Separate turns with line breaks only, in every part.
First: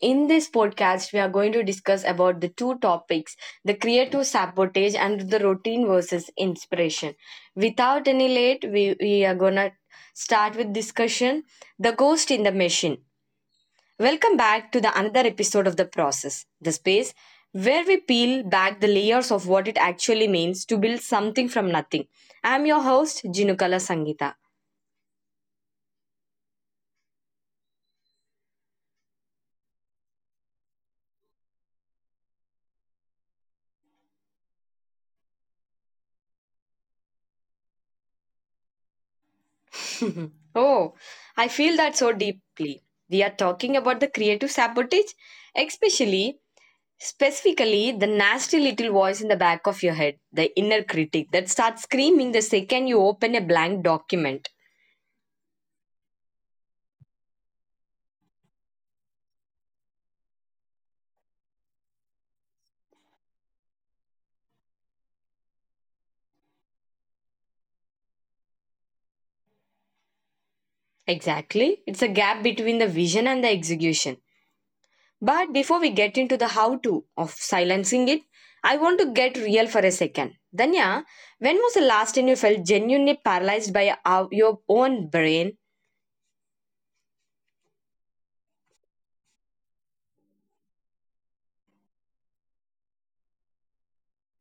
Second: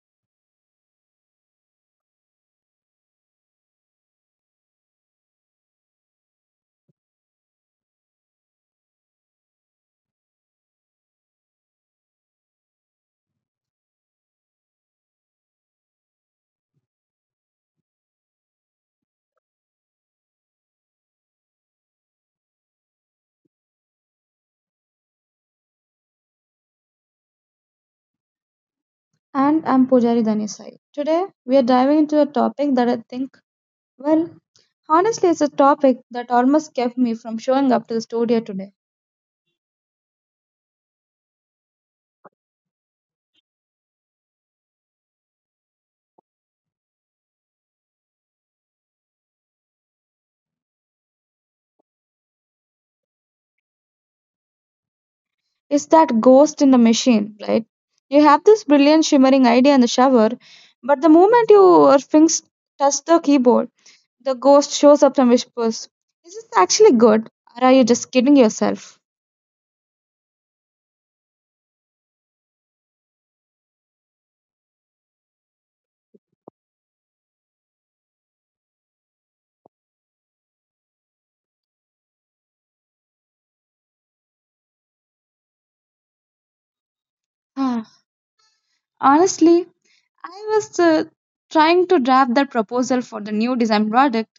In this podcast, we are going to discuss about the two topics: the creative sabotage and the routine versus inspiration. Without any late, we are gonna start with discussion. The ghost in the machine. Welcome back to the another episode of the process, the space where we peel back the layers of what it actually means to build something from nothing. I am your host, Jinukala Sangita.
And I'm Pujari Dhanisai. Today, we are diving into a topic that I think, well, honestly, it's a topic that almost kept me from showing up to the studio today.
Oh, I feel that so deeply. We are talking about the creative sabotage, especially, specifically, the nasty little voice in the back of your head, the inner critic that starts screaming the second you open a blank document.
It's that ghost in the machine, right? You have this brilliant shimmering idea in the shower, but the moment your fingers touch the keyboard, the ghost shows up and whispers, "Is this actually good? Or are you just kidding yourself?"
Exactly. It's a gap between the vision and the execution. But before we get into the how to of silencing it, I want to get real for a second. Danya, when was the last time you felt genuinely paralyzed by your own brain?
Ah, Honestly, I was trying to draft that proposal for the new design project.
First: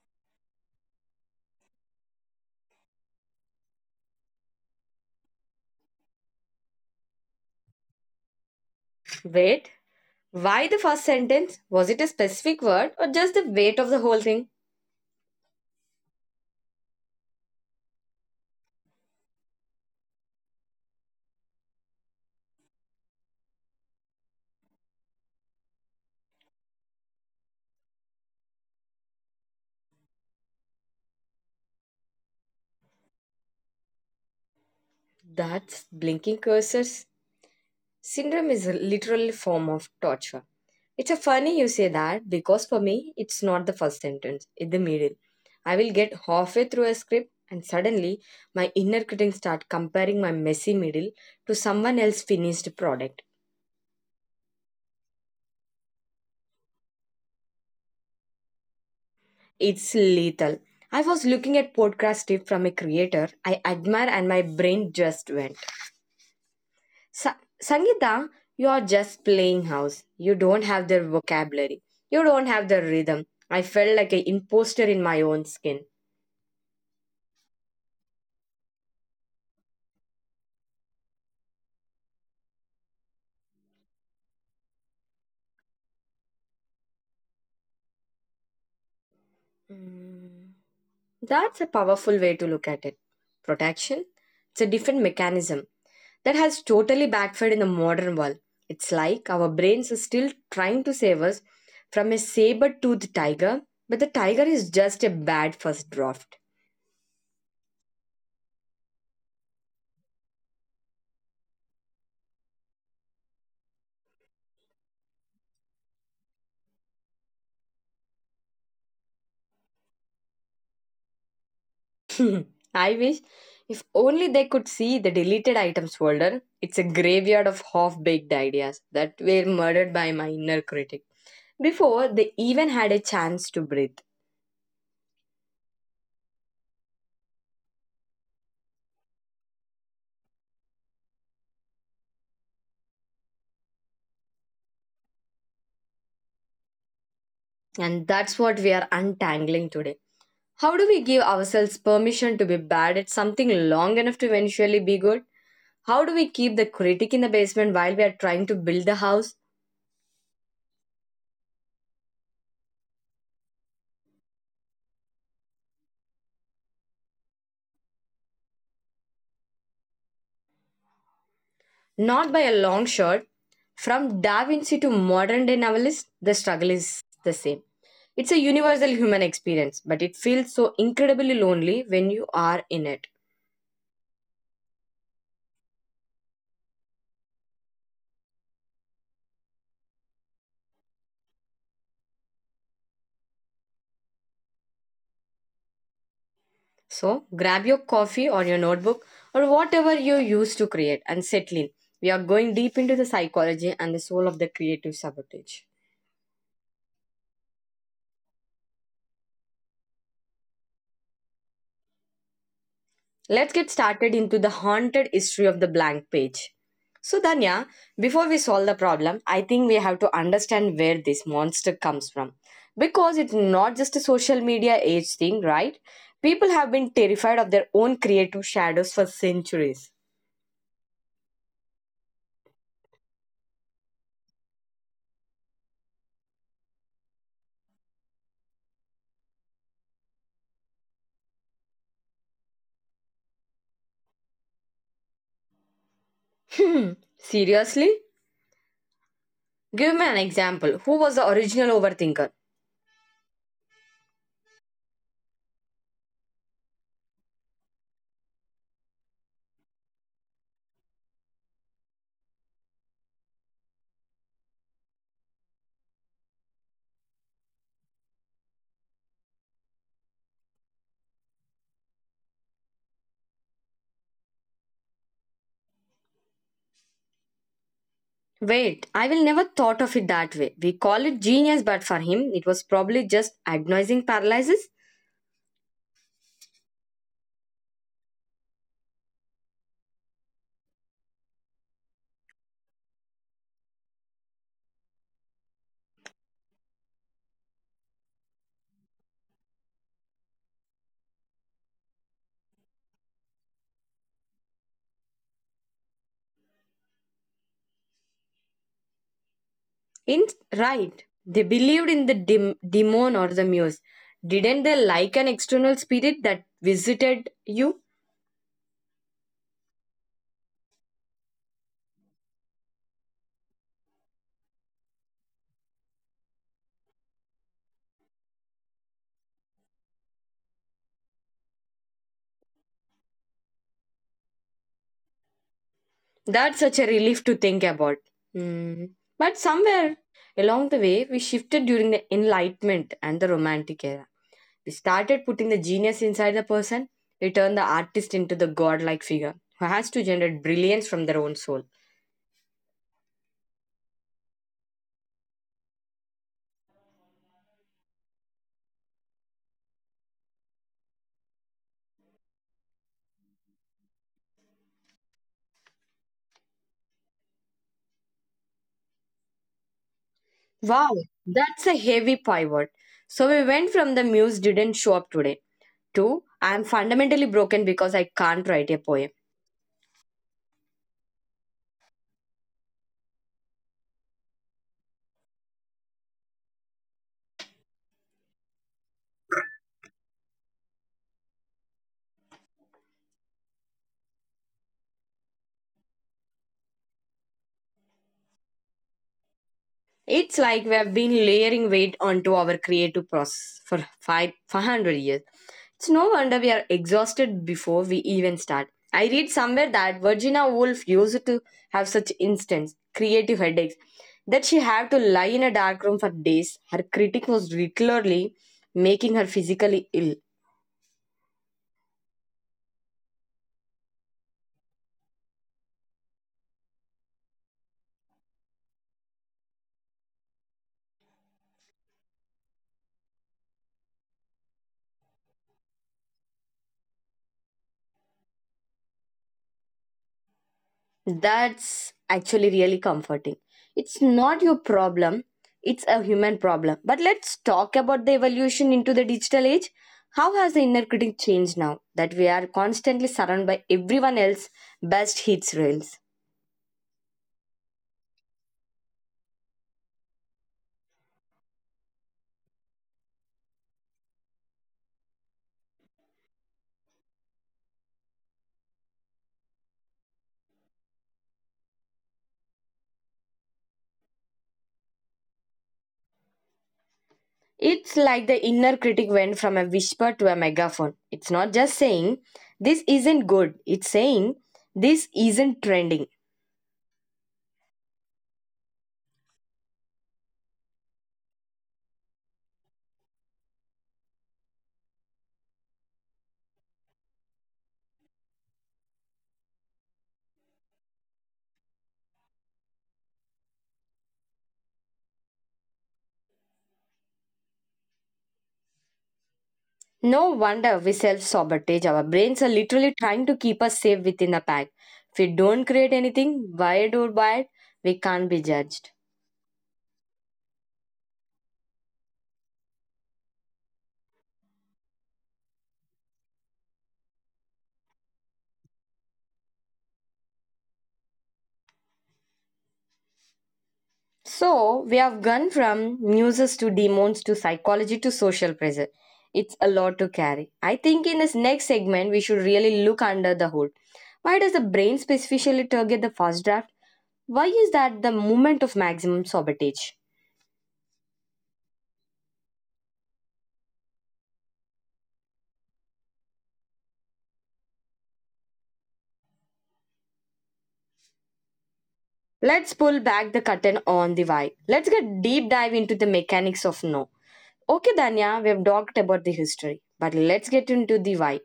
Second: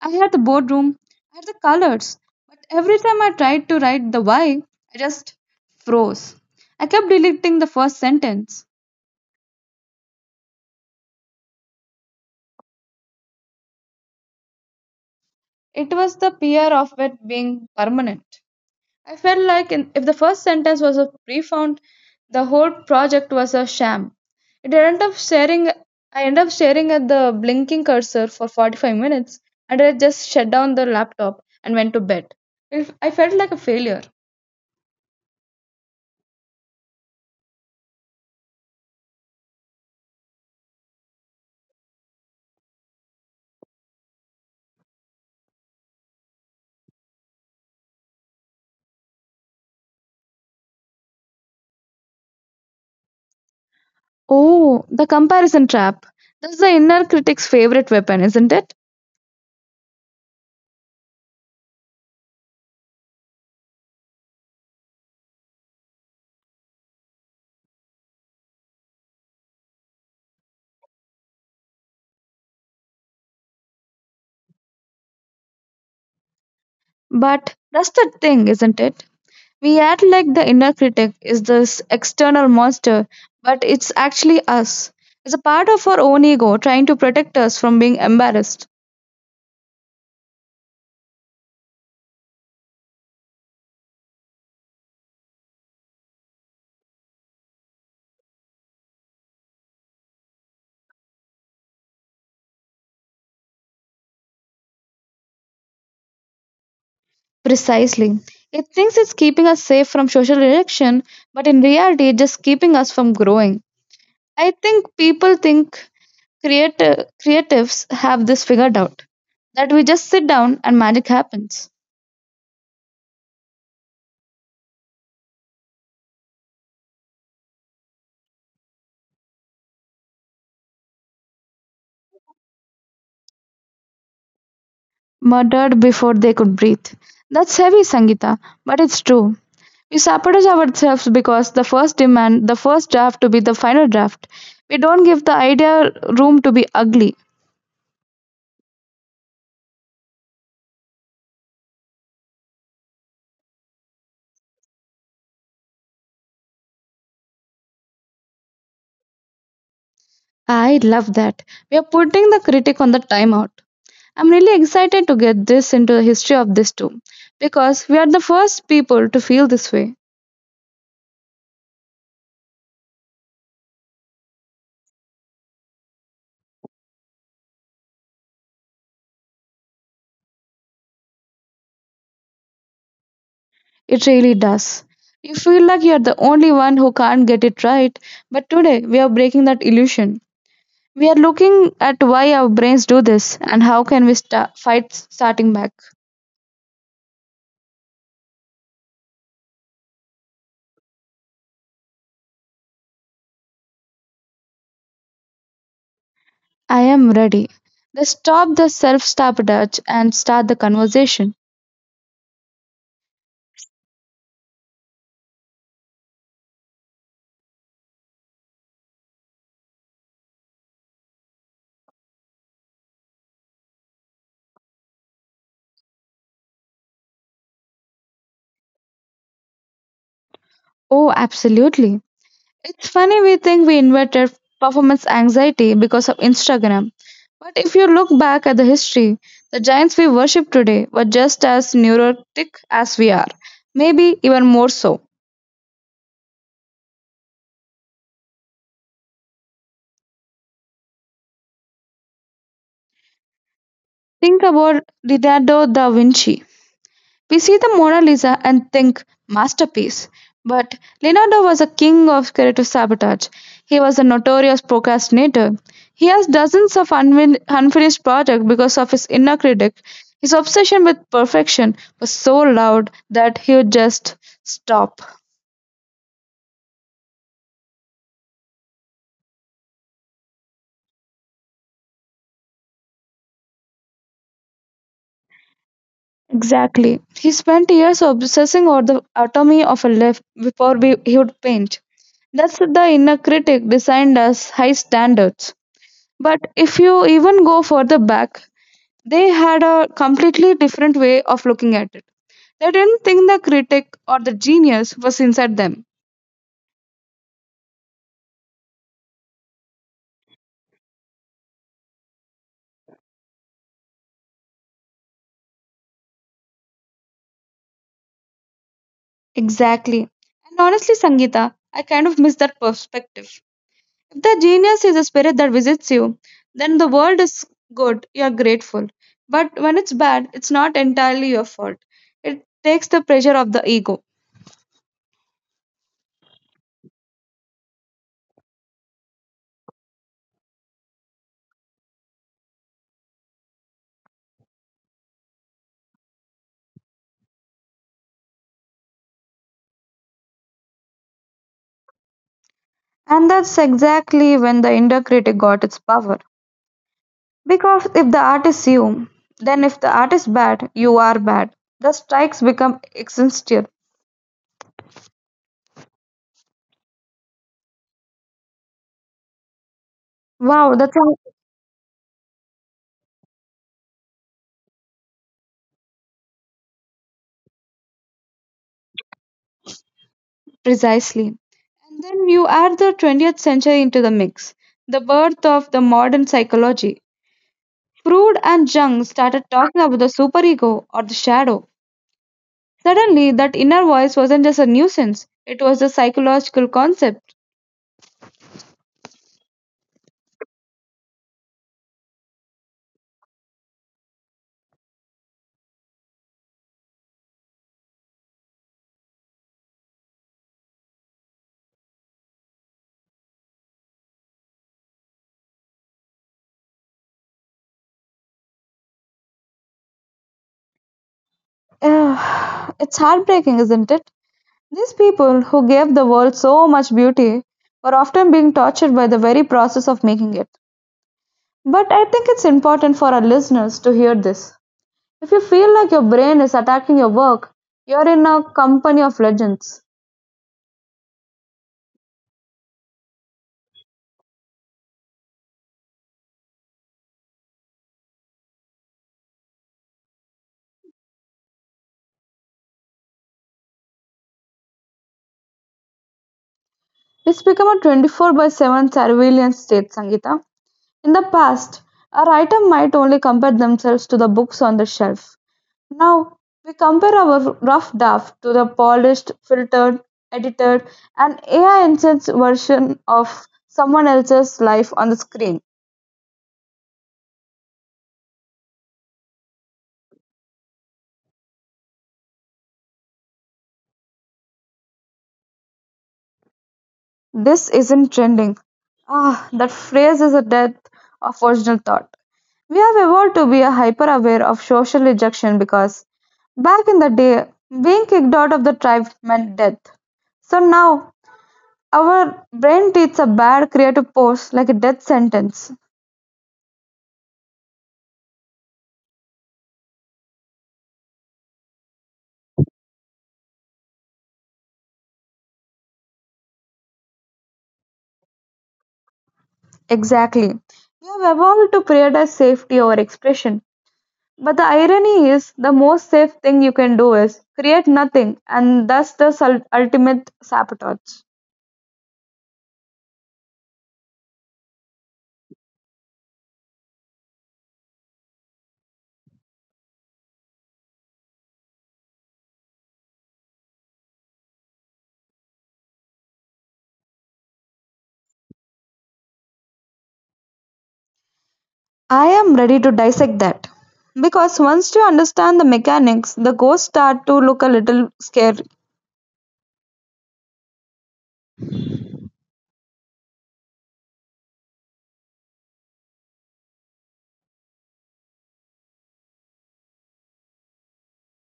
I had the boardroom, I had the colors, but every time I tried to write the why, I just froze. I kept deleting the first sentence.
Wait, why the first sentence? Was it a specific word or just the weight of the whole thing?
It was the fear of it being permanent. I felt like if the first sentence was a profound, the whole project was a sham. It ended up staring. I ended up staring at the blinking cursor for 45 minutes, and I just shut down the laptop and went to bed. I felt like a failure.
That's blinking cursors. Syndrome is a literal form of torture. It's a funny you say that because for me it's not the first sentence, it's the middle. I will get halfway through a script and suddenly my inner critic start comparing my messy middle to someone else's finished product.
Oh, the comparison trap. That's the inner critic's favorite weapon, isn't it?
It's lethal. I was looking at podcast tip from a creator I admire and my brain just went. Sa- Sangeeta, you're just playing house. You don't have the vocabulary. You don't have the rhythm. I felt like an imposter in my own skin.
But that's the thing, isn't it? We act like the inner critic is this external monster, but it's actually us. It's a part of our own ego trying to protect us from being embarrassed.
Mm. That's a powerful way to look at it. Protection? It's a different mechanism that has totally backfired in the modern world. It's like our brains are still trying to save us from a saber toothed tiger, but the tiger is just a bad first draft.
Precisely. It thinks it's keeping us safe from social rejection, but in reality, it's just keeping us from growing. I think people think creatives have this figured out, that we just sit down and magic happens.
I wish if only they could see the deleted items folder. It's a graveyard of half baked ideas that were murdered by my inner critic before they even had a chance to breathe.
Murdered before they could breathe. That's heavy, Sangita, but it's true. We sabotage ourselves because the first demand the first draft to be the final draft. We don't give the idea room to be ugly.
And that's what we are untangling today. How do we give ourselves permission to be bad at something long enough to eventually be good? How do we keep the critic in the basement while we are trying to build the house?
I love that. We are putting the critic on the timeout. I'm really excited to get this into the history of this too, because we are the first people to feel this way.
Not by a long shot. From Da Vinci to modern day novelists, the struggle is the same. It's a universal human experience, but it feels so incredibly lonely when you are in it.
It really does. You feel like you're the only one who can't get it right, but today we are breaking that illusion. We are looking at why our brains do this and how can we fight starting back.
So grab your coffee or your notebook or whatever you use to create and settle in. We are going deep into the psychology and the soul of the creative sabotage.
I am ready. Let's stop the self-sabotage and start the conversation.
Let's get started into the haunted history of the blank page. So, Danya, before we solve the problem, I think we have to understand where this monster comes from. Because it's not just a social media age thing, right? People have been terrified of their own creative shadows for centuries.
Oh, absolutely. It's funny we think we invented performance anxiety because of Instagram. But if you look back at the history, the giants we worship today were just as neurotic as we are, maybe even more so.
Hmm, seriously? Give me an example. Who was the original overthinker?
Think about Leonardo da Vinci. We see the Mona Lisa and think masterpiece. But Leonardo was a king of creative sabotage. He was a notorious procrastinator. He has dozens of unfinished projects because of his inner critic. His obsession with perfection was so loud that he would just stop.
Wait, I will never thought of it that way. We call it genius, but for him, it was probably just agonizing paralysis.
Exactly. He spent years obsessing over the anatomy of a leaf before he would paint. That's the inner critic designed us high standards. But if you even go further back, they had a completely different way of looking at it. They didn't think the critic or the genius was inside them.
In right, they believed in the demon or the muse. Didn't they like an external spirit that visited you?
Exactly. And honestly, Sangeeta, I kind of miss that perspective. If the genius is a spirit that visits you, then the world is good, you're grateful. But when it's bad, it's not entirely your fault. It takes the pressure of the ego.
That's such a relief to think about. Hmm. But somewhere along the way, we shifted during the Enlightenment and the Romantic era. We started putting the genius inside the person. We turned the artist into the godlike figure who has to generate brilliance from their own soul.
And that's exactly when the inner critic got its power. Because if the art is you, then if the art is bad, you are bad. The strikes become existential. Wow,
Wow,
that's how
that's a heavy pivot. So we went from the muse didn't show up today two, I'm fundamentally broken because I can't write a poem.
precisely. And then you add the 20th century into the mix, the birth of the modern psychology. Freud and Jung started talking about the superego or the shadow. Suddenly, that inner voice wasn't just a nuisance, it was a psychological concept.
It's like we have been layering weight onto our creative process for 500 years. It's no wonder we are exhausted before we even start. I read somewhere that Virginia Woolf used to have such instance creative headaches that she had to lie in a dark room for days. Her critic was regularly making her physically ill.
Ugh, it's heartbreaking, isn't it? These people, who gave the world so much beauty, were often being tortured by the very process of making it. But I think it's important for our listeners to hear this. If you feel like your brain is attacking your work, you're in a company of legends.
That's actually really comforting. It's not your problem, it's a human problem. But let's talk about the evolution into the digital age. How has the inner critic changed now that we are constantly surrounded by everyone else's best hits reels?
It's become a 24 by 7 surveillance state, Sangeeta. In the past, a writer might only compare themselves to the books on the shelf. Now, we compare our rough draft to the polished, filtered, edited, and AI enhanced version of someone else's life on the screen.
It's like the inner critic went from a whisper to a megaphone. It's not just saying, this isn't good, it's saying, this isn't trending.
This isn't trending. Ah, that phrase is a death of original thought. We have evolved to be hyper aware of social rejection because back in the day, being kicked out of the tribe meant death. So now, our brain treats a bad creative post like a death sentence.
No wonder we self sabotage. Our brains are literally trying to keep us safe within a pack. If we don't create anything, wired or wired, we can't be judged.
Exactly. We have evolved to prioritize safety over expression. But the irony is, the most safe thing you can do is create nothing, and thus the ultimate sabotage.
So, we have gone from muses to demons to psychology to social pressure. It's a lot to carry. I think in this next segment, we should really look under the hood. Why does the brain specifically target the first draft? Why is that the moment of maximum sabotage?
I am ready to dissect that. Because once you understand the mechanics, the ghosts start to look a little scary.
Let's pull back the curtain on the why. Let's get deep dive into the mechanics of no. Okay, Danya, we have talked about the history, but let's get into the why.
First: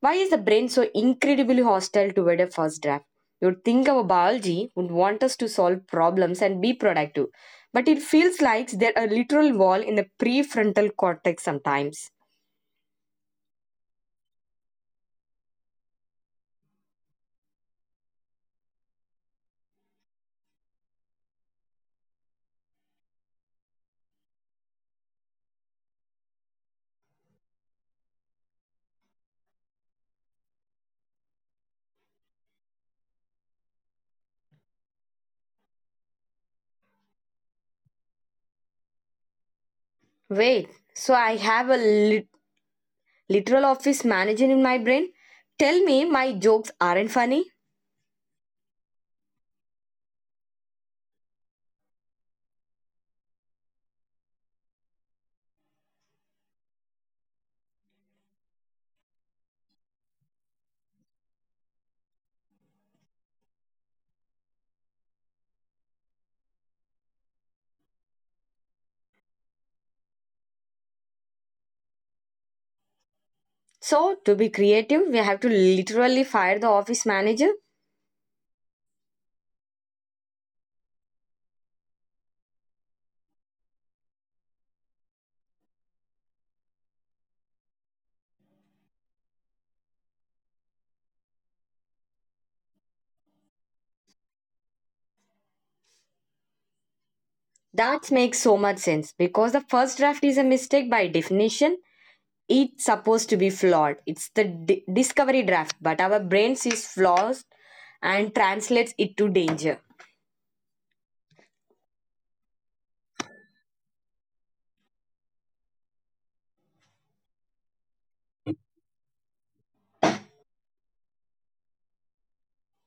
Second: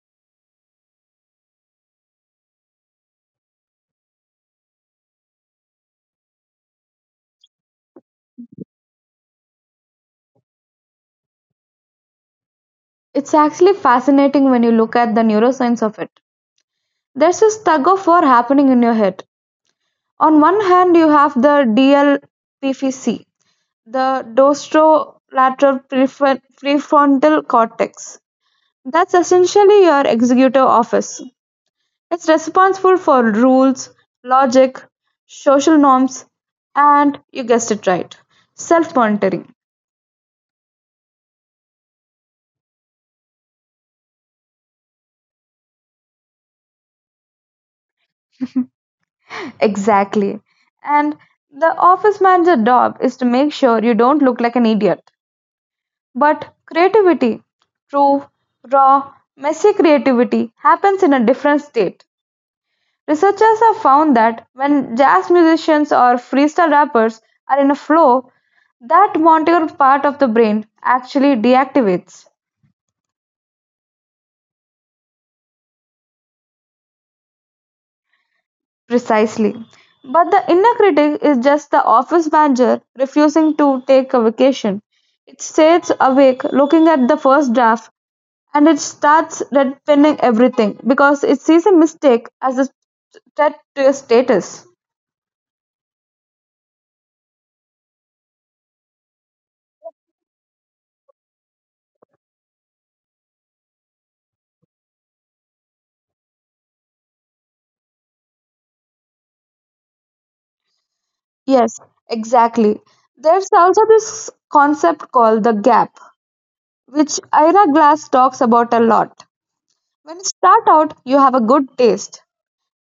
Why is the brain so incredibly hostile toward a first draft? You'd think our biology would want us to solve problems and be productive, but it feels like there a literal wall in the prefrontal cortex sometimes.
It's actually fascinating when you look at the neuroscience of it. There's this tug of war happening in your head. On one hand, you have the DLPFC, the dorsolateral prefrontal cortex. That's essentially your executive office. It's responsible for rules, logic, social norms, and you guessed it right, self monitoring.
Wait, so I have a literal office manager in my brain? Tell me my jokes aren't funny?
Exactly. And the office manager job is to make sure you don't look like an idiot. But creativity, true, raw, messy creativity happens in a different state. Researchers have found that when jazz musicians or freestyle rappers are in a flow, that motor part of the brain actually deactivates.
So, to be creative, we have to literally fire the office manager?
Precisely. But the inner critic is just the office manager refusing to take a vacation. It stays awake looking at the first draft, and it starts red redpinning everything because it sees a mistake as a threat to your status.
That makes so much sense because the first draft is a mistake by definition. It's supposed to be flawed. It's the discovery draft, but our brain sees flaws and translates it to danger.
Yes, exactly. There's also this concept called the gap, which Ira Glass talks about a lot. When you start out, you have a good taste.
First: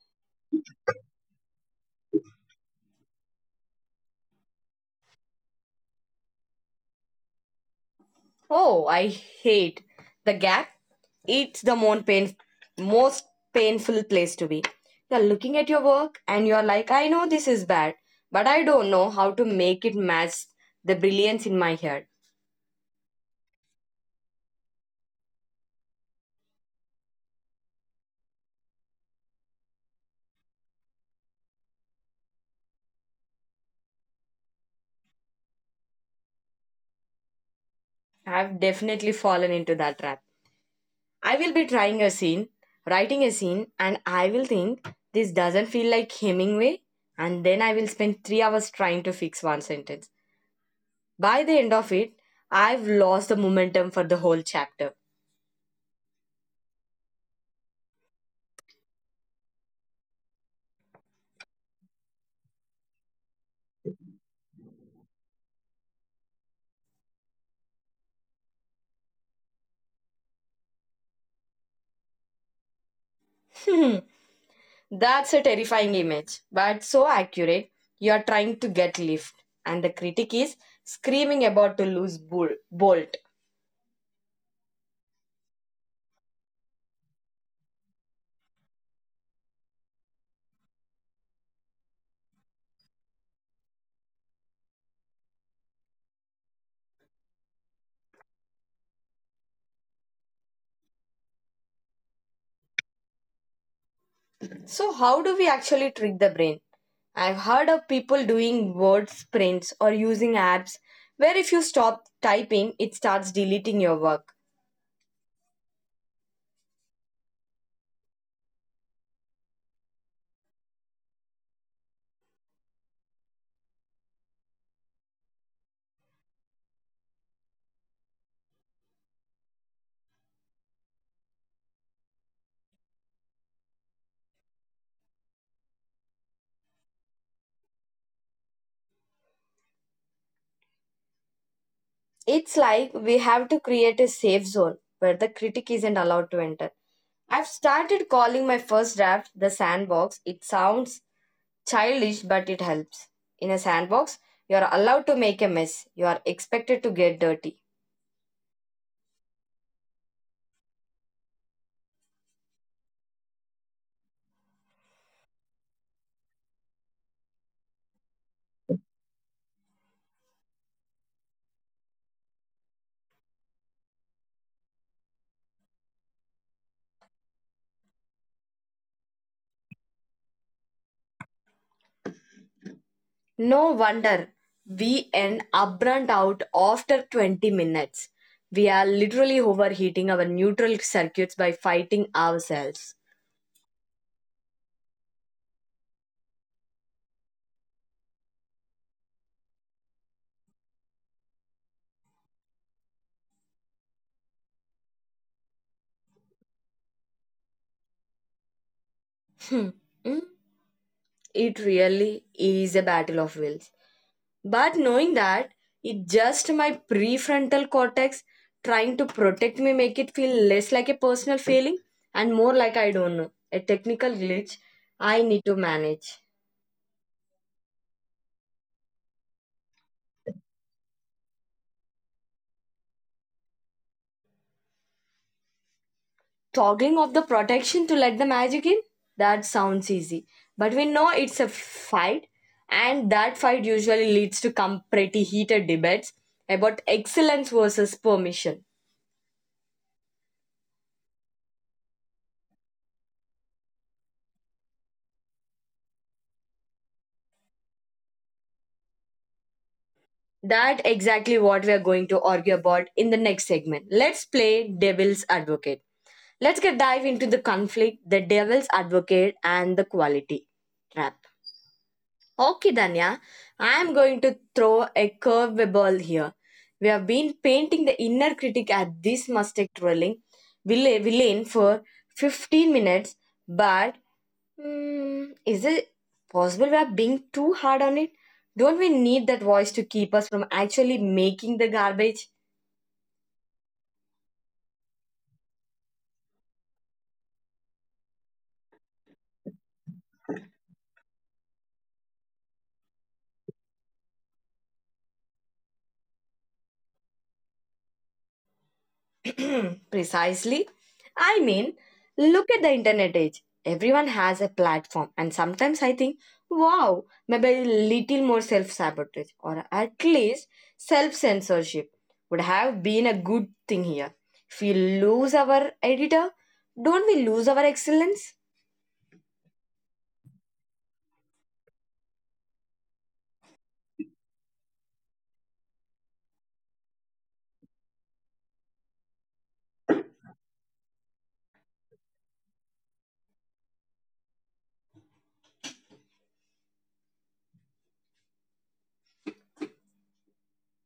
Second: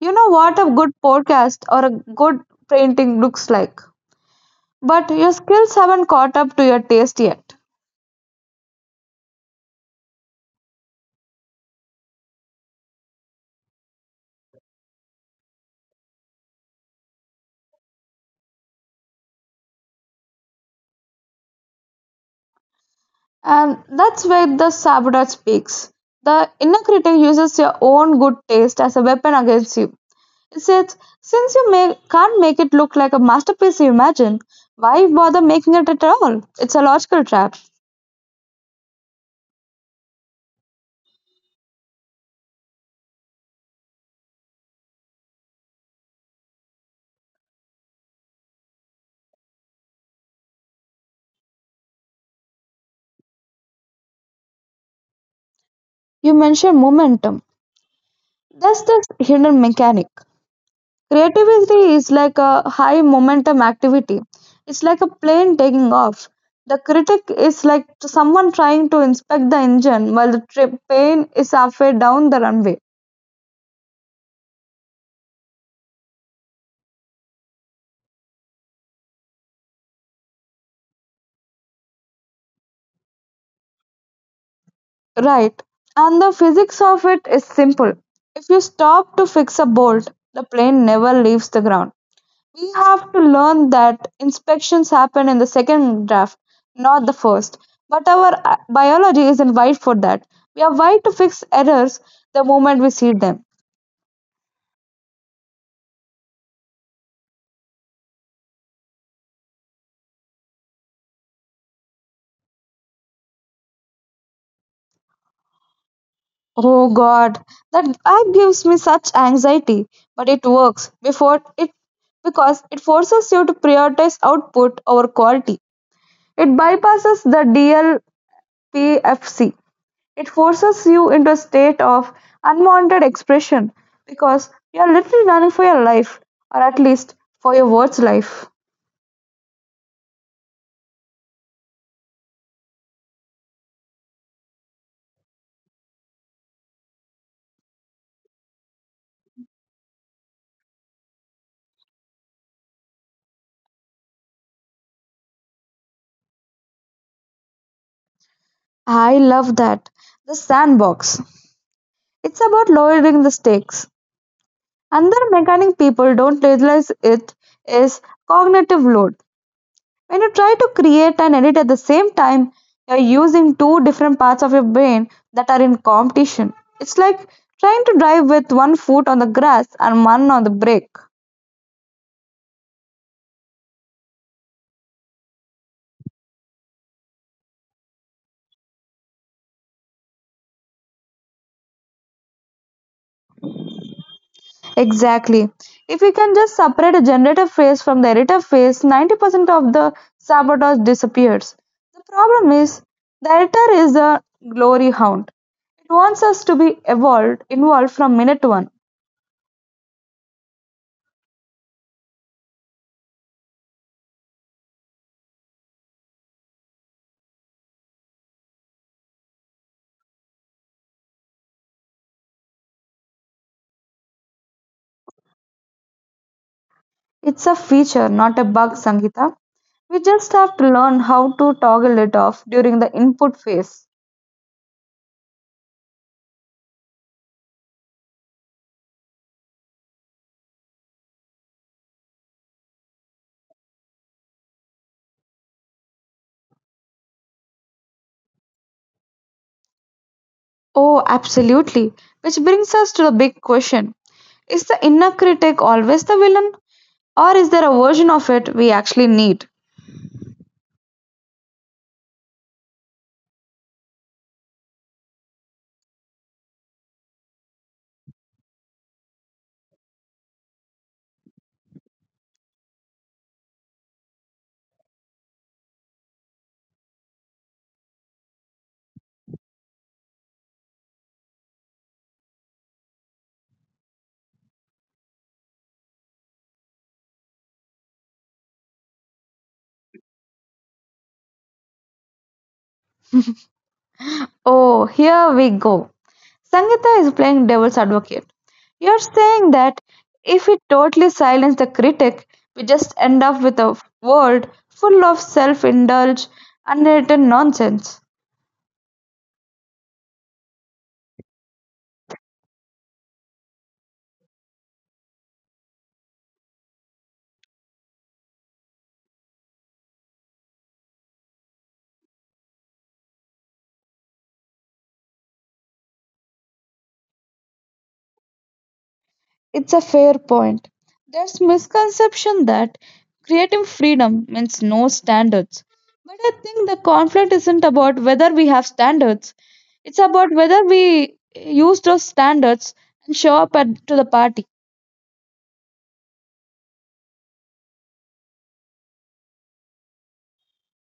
You know what a good podcast or a good painting looks like. But your skills haven't caught up to your taste yet.
Oh, I hate the gap. It's the most painful place to be. You're looking at your work and you're like, I know this is bad, but I don't know how to make it match the brilliance in my head.
And that's where the saboteur speaks. The inner critic uses your own good taste as a weapon against you. It says, since you can't make it look like a masterpiece you imagine, why bother making it at all? It's a logical trap.
I've definitely fallen into that trap. I will be trying a scene, writing a scene, and I will think this doesn't feel like Hemingway, and then I will spend 3 hours trying to fix one sentence. By the end of it, I've lost the momentum for the whole chapter.
You mention momentum. There's this hidden mechanic. Creativity is like a high momentum activity. It's like a plane taking off. The critic is like to someone trying to inspect the engine while the plane is halfway down the runway.
That's a terrifying image, but so accurate. You are trying to get lift, and the critic is screaming about to lose bolt.
Right. And the physics of it is simple. If you stop to fix a bolt, the plane never leaves the ground. We have to learn that inspections happen in the second draft, not the first. But our biology isn't wired for that. We are wired to fix errors the moment we see them.
So, how do we actually trick the brain? I've heard of people doing word sprints or using apps where if you stop typing, it starts deleting your work.
Oh God, that app gives me such anxiety. But it works before it because it forces you to prioritize output over quality. It bypasses the DLPFC. It forces you into a state of unwanted expression because you are literally running for your life, or at least for your words' life.
It's like we have to create a safe zone where the critic isn't allowed to enter. I've started calling my first draft the sandbox. It sounds childish, but it helps. In a sandbox, you are allowed to make a mess. You are expected to get dirty.
I love that. The sandbox. It's about lowering the stakes. Another mechanic people don't realize it is cognitive load. When you try to create and edit at the same time, you're using two different parts of your brain that are in competition. It's like trying to drive with one foot on the grass and one on the brake.
No wonder we end up burnt out after 20 minutes. We are literally overheating our neutral circuits by fighting ourselves.
Exactly. If we can just separate a generator phase from the editor phase, 90% of the sabotage disappears. The problem is, the editor is a glory hound. It wants us to be involved from minute one.
Hmm. Hmm. It really is a battle of wills. But knowing that, it just my prefrontal cortex trying to protect me make it feel less like a personal failing and more like I don't know, a technical glitch I need to manage.
It's a feature, not a bug, Sangeeta. We just have to learn how to toggle it off during the input phase.
Toggling of the protection to let the magic in, that sounds easy, but we know it's a fight, and that fight usually leads to come pretty heated debates about excellence versus permission.
Oh, absolutely. Which brings us to the big question: is the inner critic always the villain, or is there a version of it we actually need?
That exactly what we are going to argue about in the next segment. Let's play devil's advocate. Let's get dive into the conflict, the devil's advocate and the quality trap. Okay, Danya, I am going to throw a curveball here. We have been painting the inner critic at this mistake drilling villain for 15 minutes, but is it possible we are being too hard on it? Don't we need that voice to keep us from actually making the garbage?
Oh, here we go. Sangeeta is playing devil's advocate. You're saying that if we totally silence the critic, we just end up with a world full of self indulged, unwritten nonsense.
Precisely. I mean, look at the internet age. Everyone has a platform, and sometimes I think, wow, maybe a little more self sabotage or at least self censorship would have been a good thing here. If we lose our editor, don't we lose our excellence?
It's a fair point. There's misconception that creative freedom means no standards. But I think the conflict isn't about whether we have standards. It's about whether we use those standards and show up to the party.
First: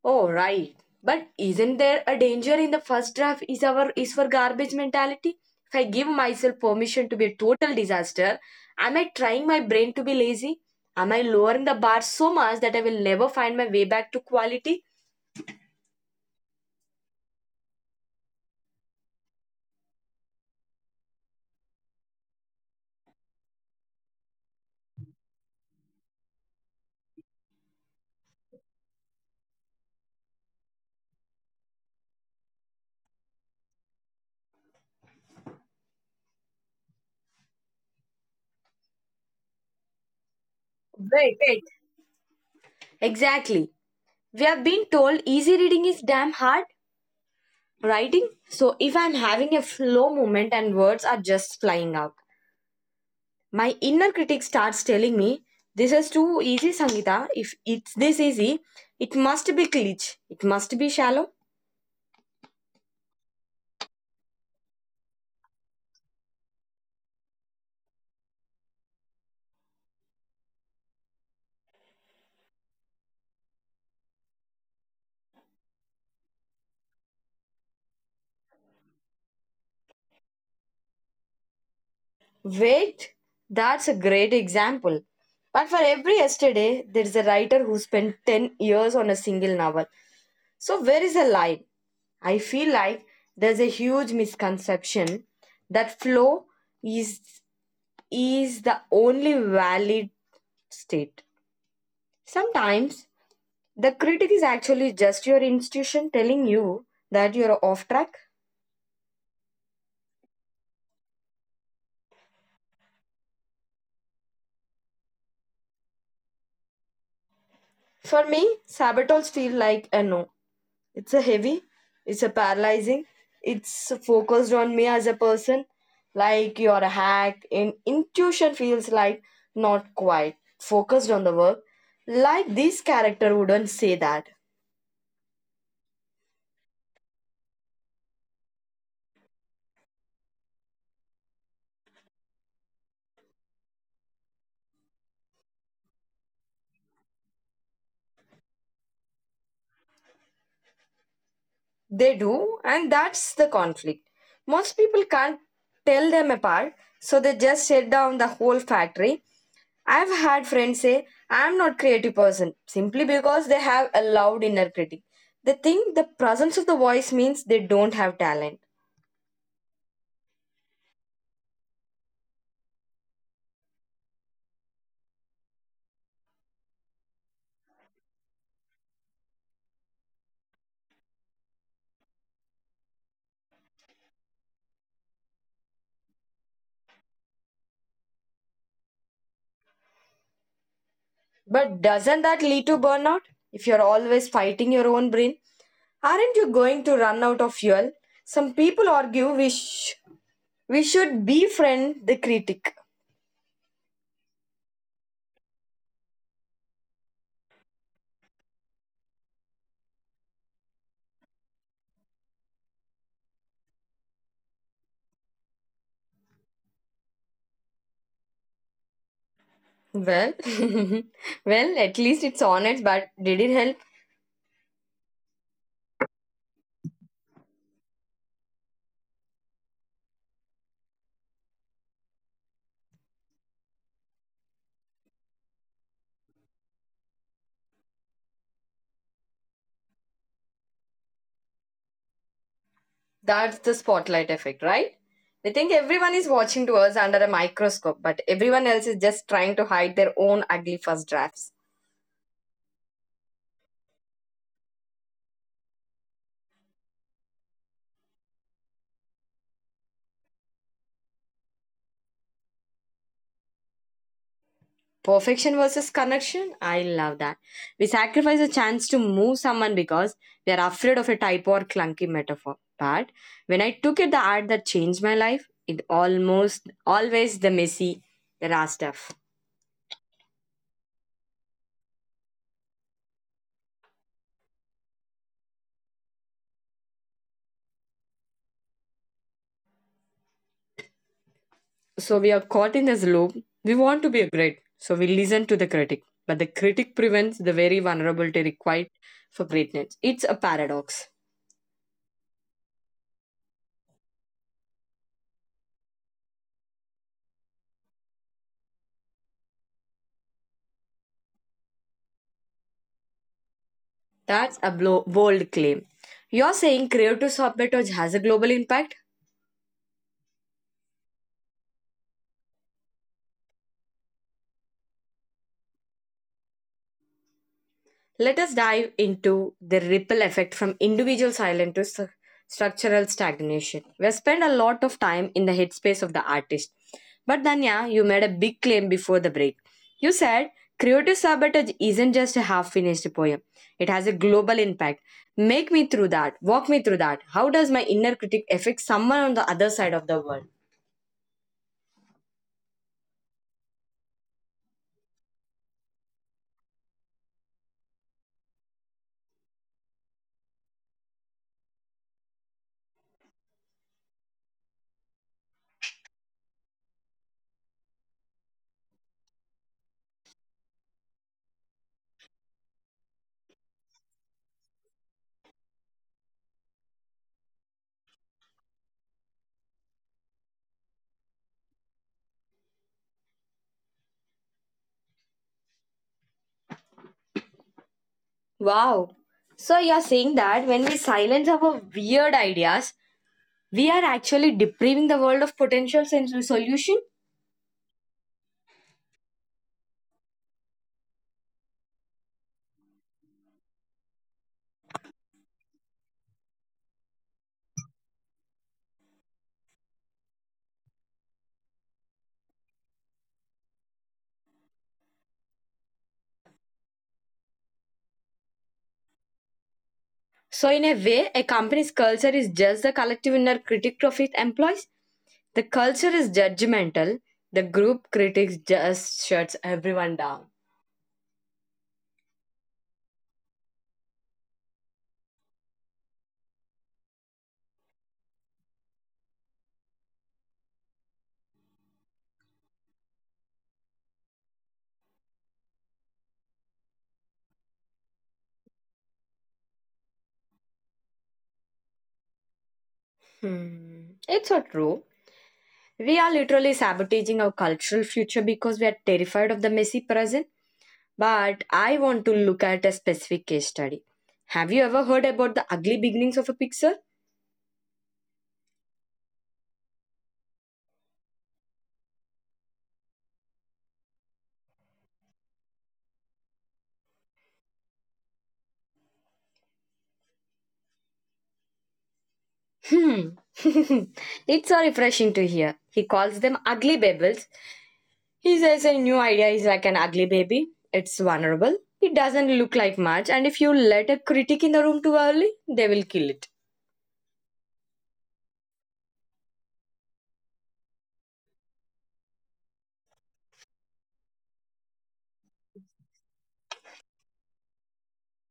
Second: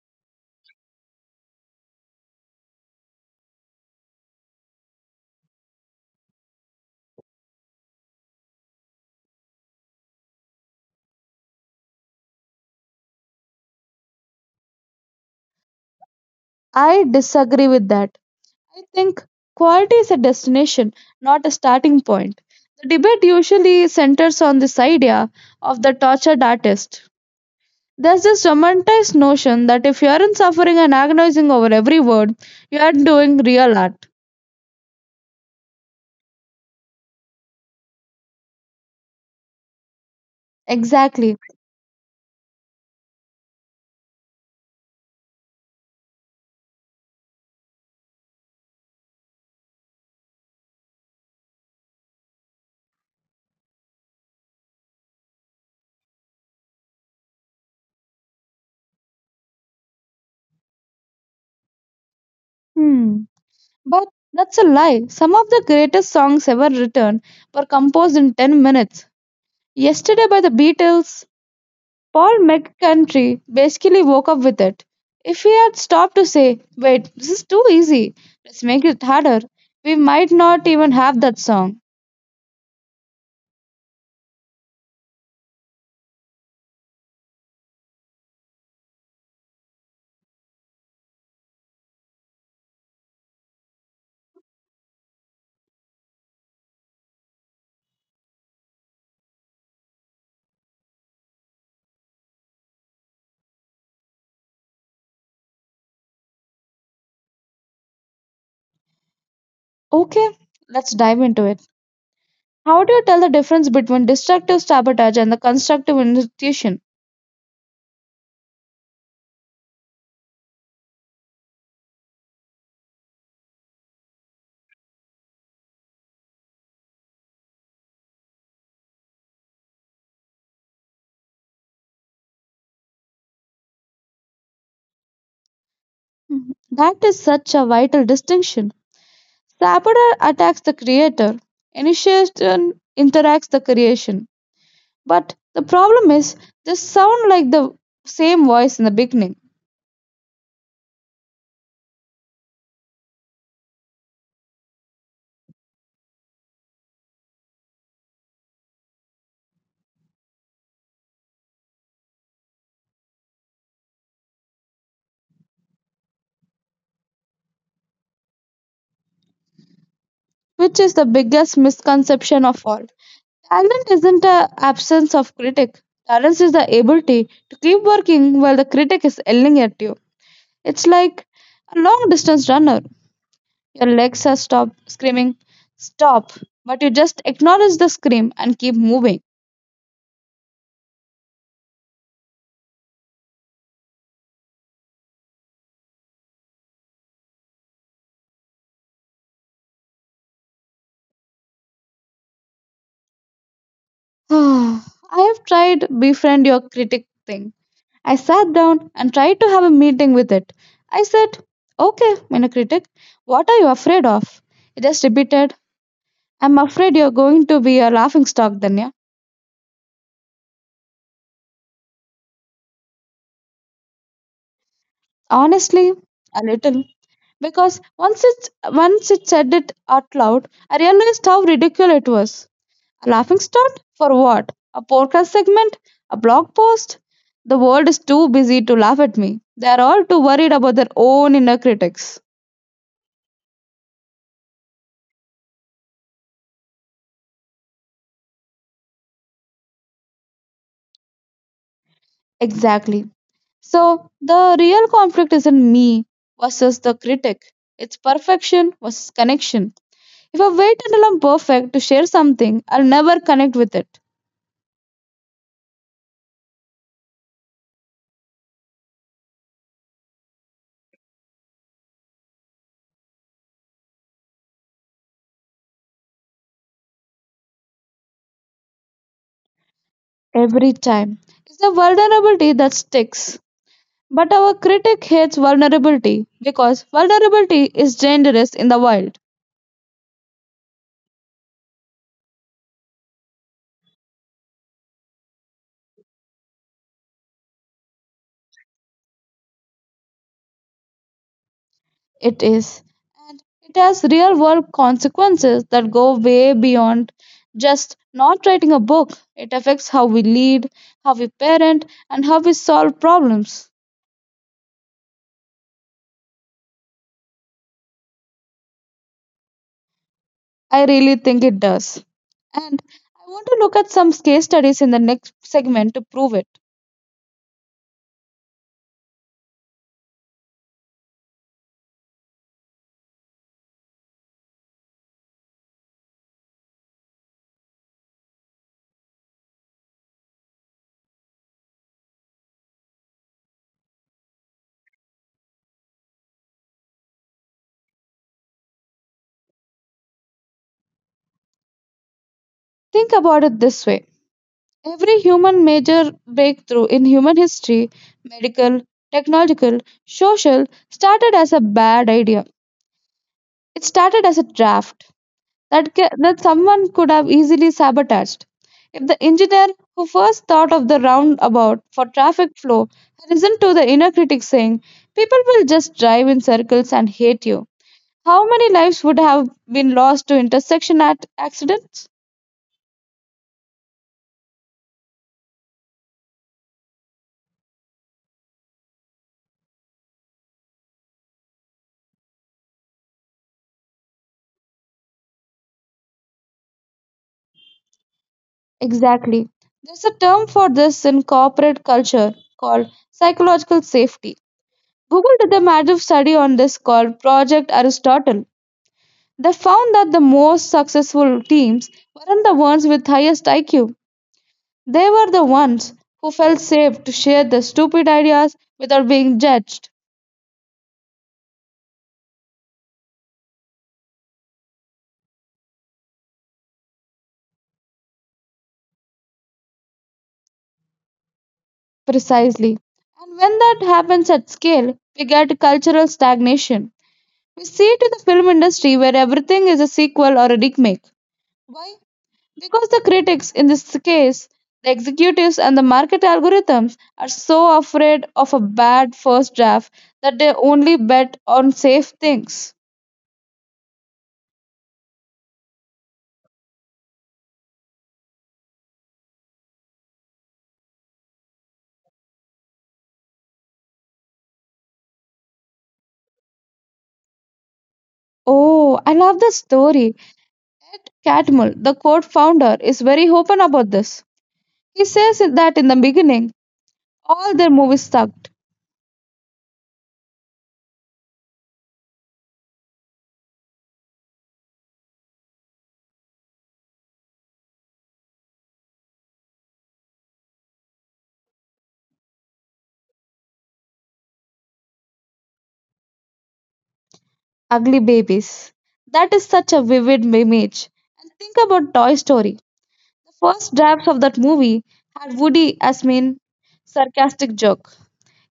Oh, right. But isn't there a danger in the first draft is our is for garbage mentality? If I give myself permission to be a total disaster, am I trying my brain to be lazy? Am I lowering the bar so much that I will never find my way back to quality?
I disagree with that. I think quality is a destination, not a starting point. The debate usually centers on this idea of the tortured artist. There's this romanticized notion that if you aren't suffering and agonizing over every word, you aren't doing real art.
Wait,
Exactly.
wait. Exactly. We have been told easy reading is damn hard writing. So if I'm having a flow moment and words are just flying out, my inner critic starts telling me, this is too easy, Sangita. If it's this easy, it must be glitch. It must be shallow.
Hmm. But that's a lie. Some of the greatest songs ever written were composed in 10 minutes. Yesterday by the Beatles, Paul McCartney basically woke up with it. If he had stopped to say, wait, this is too easy, let's make it harder, we might not even have that song.
Wait, that's a great example. But for every yesterday, there is a writer who spent 10 years on a single novel. So, where is the line? I feel like there's a huge misconception that flow is, is the only valid state. Sometimes, the critic is actually just your institution telling you that you're off track.
Okay, let's dive into it. How do you tell the difference between destructive sabotage and the constructive institution?
For me, sabbatals feel like a no. It's a heavy, it's a paralyzing, it's focused on me as a person, like you're a hack, and intuition feels like not quite focused on the work. Like this character wouldn't say that.
Mhm. That is such a vital distinction. Saboteur attacks the creator, initiation interacts the creation. But the problem is, they sound like the same voice in the beginning.
They do, and that's the conflict. Most people can't tell them apart, so they just shut down the whole factory. I've had friends say I'm not creative person simply because they have a loud inner critic. They think the presence of the voice means they don't have talent.
Which is the biggest misconception of all. Talent isn't an absence of critic. Talent is the ability to keep working while the critic is yelling at you. It's like a long distance runner. Your legs are stopped screaming, stop, but you just acknowledge the scream and keep moving.
But doesn't that lead to burnout? If you're always fighting your own brain, aren't you going to run out of fuel? Some people argue we should befriend the critic.
I have tried befriend your critic thing. I sat down and tried to have a meeting with it. I said, okay, minor critic, what are you afraid of? It just repeated, I'm afraid you're going to be a laughing stock, Danya.
Well, at least it's honest, but did it help?
Honestly, a little. Because once it said it out loud, I realized how ridiculous it was. A laughing stock for what? A podcast segment? A blog post? The world is too busy to laugh at me. They are all too worried about their own inner critics.
That's the spotlight effect, right? We think everyone is watching to us under a microscope, but everyone else is just trying to hide their own ugly first drafts.
Exactly. So the real conflict isn't me versus the critic. It's perfection versus connection. If I wait until I'm perfect to share something, I'll never connect with it.
Perfection versus connection, I love that. We sacrifice a chance to move someone because we are afraid of a typo or clunky metaphor. But when I took it the art that changed my life, it almost always the messy, the raw stuff.
Every time. It's the vulnerability that sticks. But our critic hates vulnerability because vulnerability is dangerous in the wild.
So we are caught in this loop. We want to be great, so we listen to the critic, but the critic prevents the very vulnerability required for greatness. It's a paradox.
It is. And it has real world consequences that go way beyond just not writing a book. It affects how we lead, how we parent, and how we solve problems.
That's a bold claim. You're saying creative software touch has a global impact?
I really think it does. And I want to look at some case studies in the next segment to prove it.
Let us dive into the ripple effect from individual silence to structural stagnation. We have spent a lot of time in the headspace of the artist. But Danya, you made a big claim before the break. You said creative sabotage isn't just a half finished poem, it has a global impact. Make me through that, walk me through that. How does my inner critic affect someone on the other side of the world?
Think about it this way, every human major breakthrough in human history, medical, technological, social, started as a bad idea. It started as a draft that, that someone could have easily sabotaged. If the engineer who first thought of the roundabout for traffic flow had listened to the inner critic saying, people will just drive in circles and hate you, how many lives would have been lost to intersection at accidents?
Wow. So you're saying that when we silence our weird ideas, we are actually depriving the world of potential sensory solution.
Exactly. There's a term for this in corporate culture called psychological safety. Google did a massive study on this called Project Aristotle. They found that the most successful teams weren't the ones with highest IQ. They were the ones who felt safe to share their stupid ideas without being judged.
So, in a way, a company's culture is just the collective inner critic of its employees. The culture is judgmental. The group critics just shuts everyone down.
Precisely. And when that happens at scale, we get cultural stagnation. We see it in the film industry where everything is a sequel or a remake. Why? Because the critics, in this case, the executives and the market algorithms, are so afraid of a bad first draft that they only bet on safe things.
Hmm. It's so true. We are literally sabotaging our cultural future because we are terrified of the messy present. But I want to look at a specific case study. Have you ever heard about the ugly beginnings of a picture?
Oh, I love the story. Ed Catmull, the code founder, is very open about this. He says that in the beginning, all their movies sucked.
Hmm. It's so refreshing to hear. He calls them ugly babbles. He says a new idea is like an ugly baby. It's vulnerable. It doesn't look like much, and if you let a critic in the room too early, they will kill it.
Ugly babies. That is such a vivid image. And think about Toy Story. The first drafts of that movie had Woody as main sarcastic joke.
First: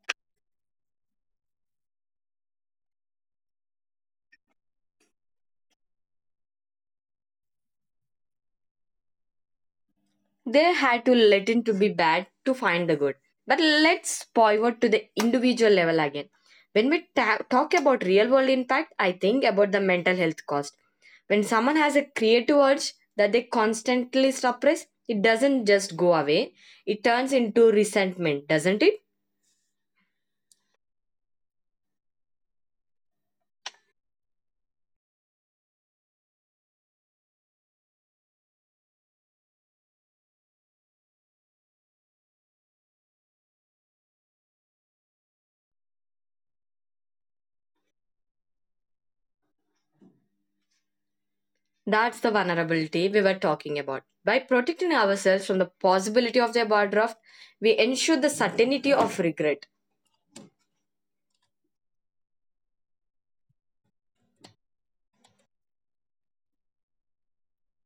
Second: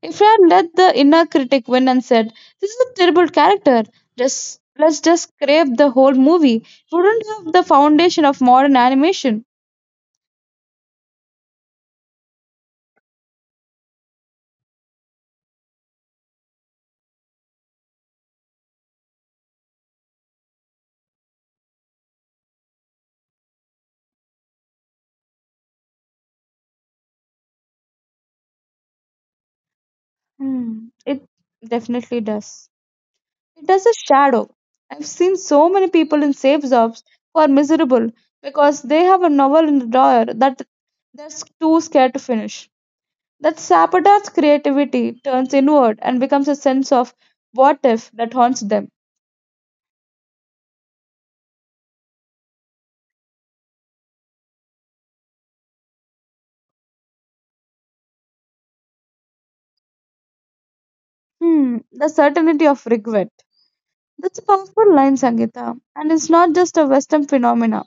If I had let the inner critic win and said, this is a terrible character. Just let's just scrape the whole movie. It wouldn't have the foundation of modern animation.
They had to let in to be bad to find the good. But let's pivot to the individual level again. When we talk about real world impact, I think about the mental health cost. When someone has a creative urge that they constantly suppress, it doesn't just go away, it turns into resentment, doesn't it?
Hmm, it definitely does. It does a shadow. I've seen so many people in safe jobs who are miserable because they have a novel in the drawer that too scared to finish. That sabotages creativity, turns inward, and becomes a sense of what if that haunts them.
That's the vulnerability we were talking about. By protecting ourselves from the possibility of the overdraft, we ensure the certainty of regret.
Hmm, the certainty of regret. That's a powerful line, Sangeeta, and it's not just a Western phenomena.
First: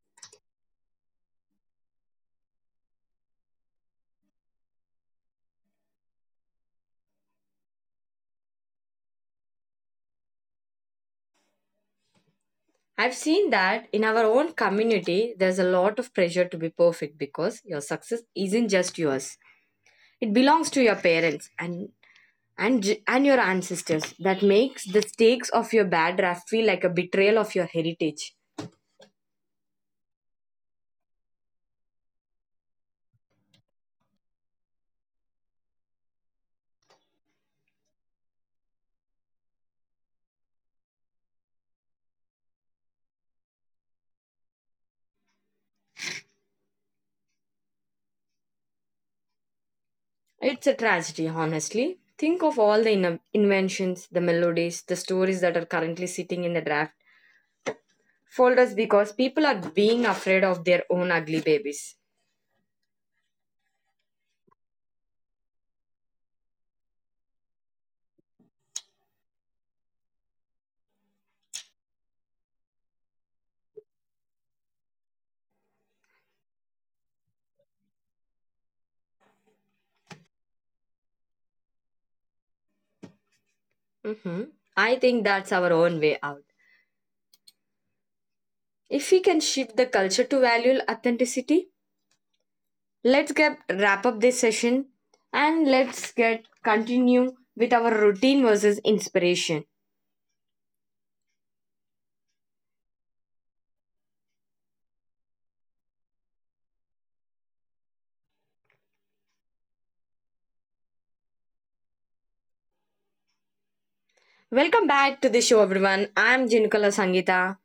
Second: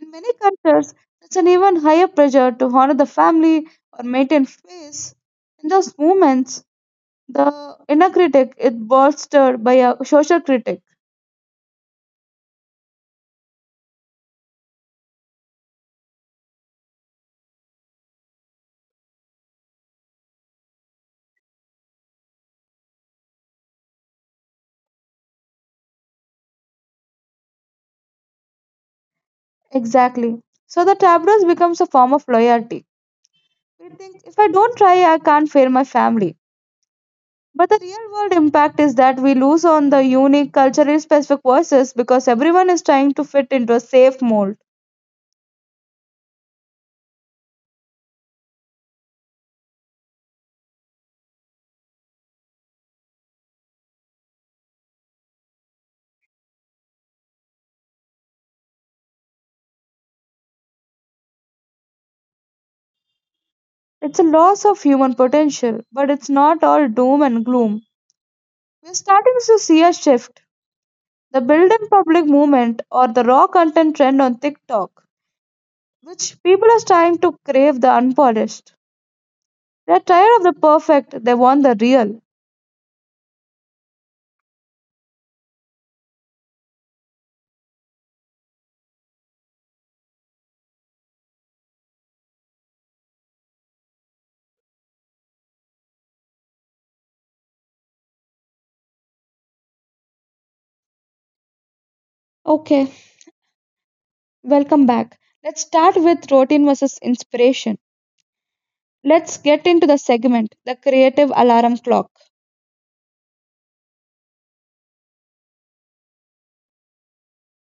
In many cultures, it's an even higher pressure to honor the family or maintain face. In those moments, the inner critic is bolstered by a social critic.
I've seen that in our own community, there's a lot of pressure to be perfect because your success isn't just yours. It belongs to your parents and and your ancestors. That makes the stakes of your bad draft feel like a betrayal of your heritage.
Exactly. So the tableau becomes a form of loyalty. We think if I don't try, I can't fail my family. But the real world impact is that we lose on the unique, culturally specific voices because everyone is trying to fit into a safe mold.
It's a tragedy, honestly. Think of all the inventions, the melodies, the stories that are currently sitting in the draft folders because people are being afraid of their own ugly babies.
It's a loss of human potential, but it's not all doom and gloom. We're starting to see a shift. The build in public movement or the raw content trend on TikTok, which people are trying to crave the unpolished. They're tired of the perfect, they want the real.
hmm I think that's our own way out. If we can shift the culture to value authenticity, let's get wrap up this session and let's get continue with our routine versus inspiration.
Okay, welcome back. Let's start with routine versus inspiration. Let's get into the segment, the creative alarm clock.
Welcome back to the show, everyone. I'm Jinukala Sangita.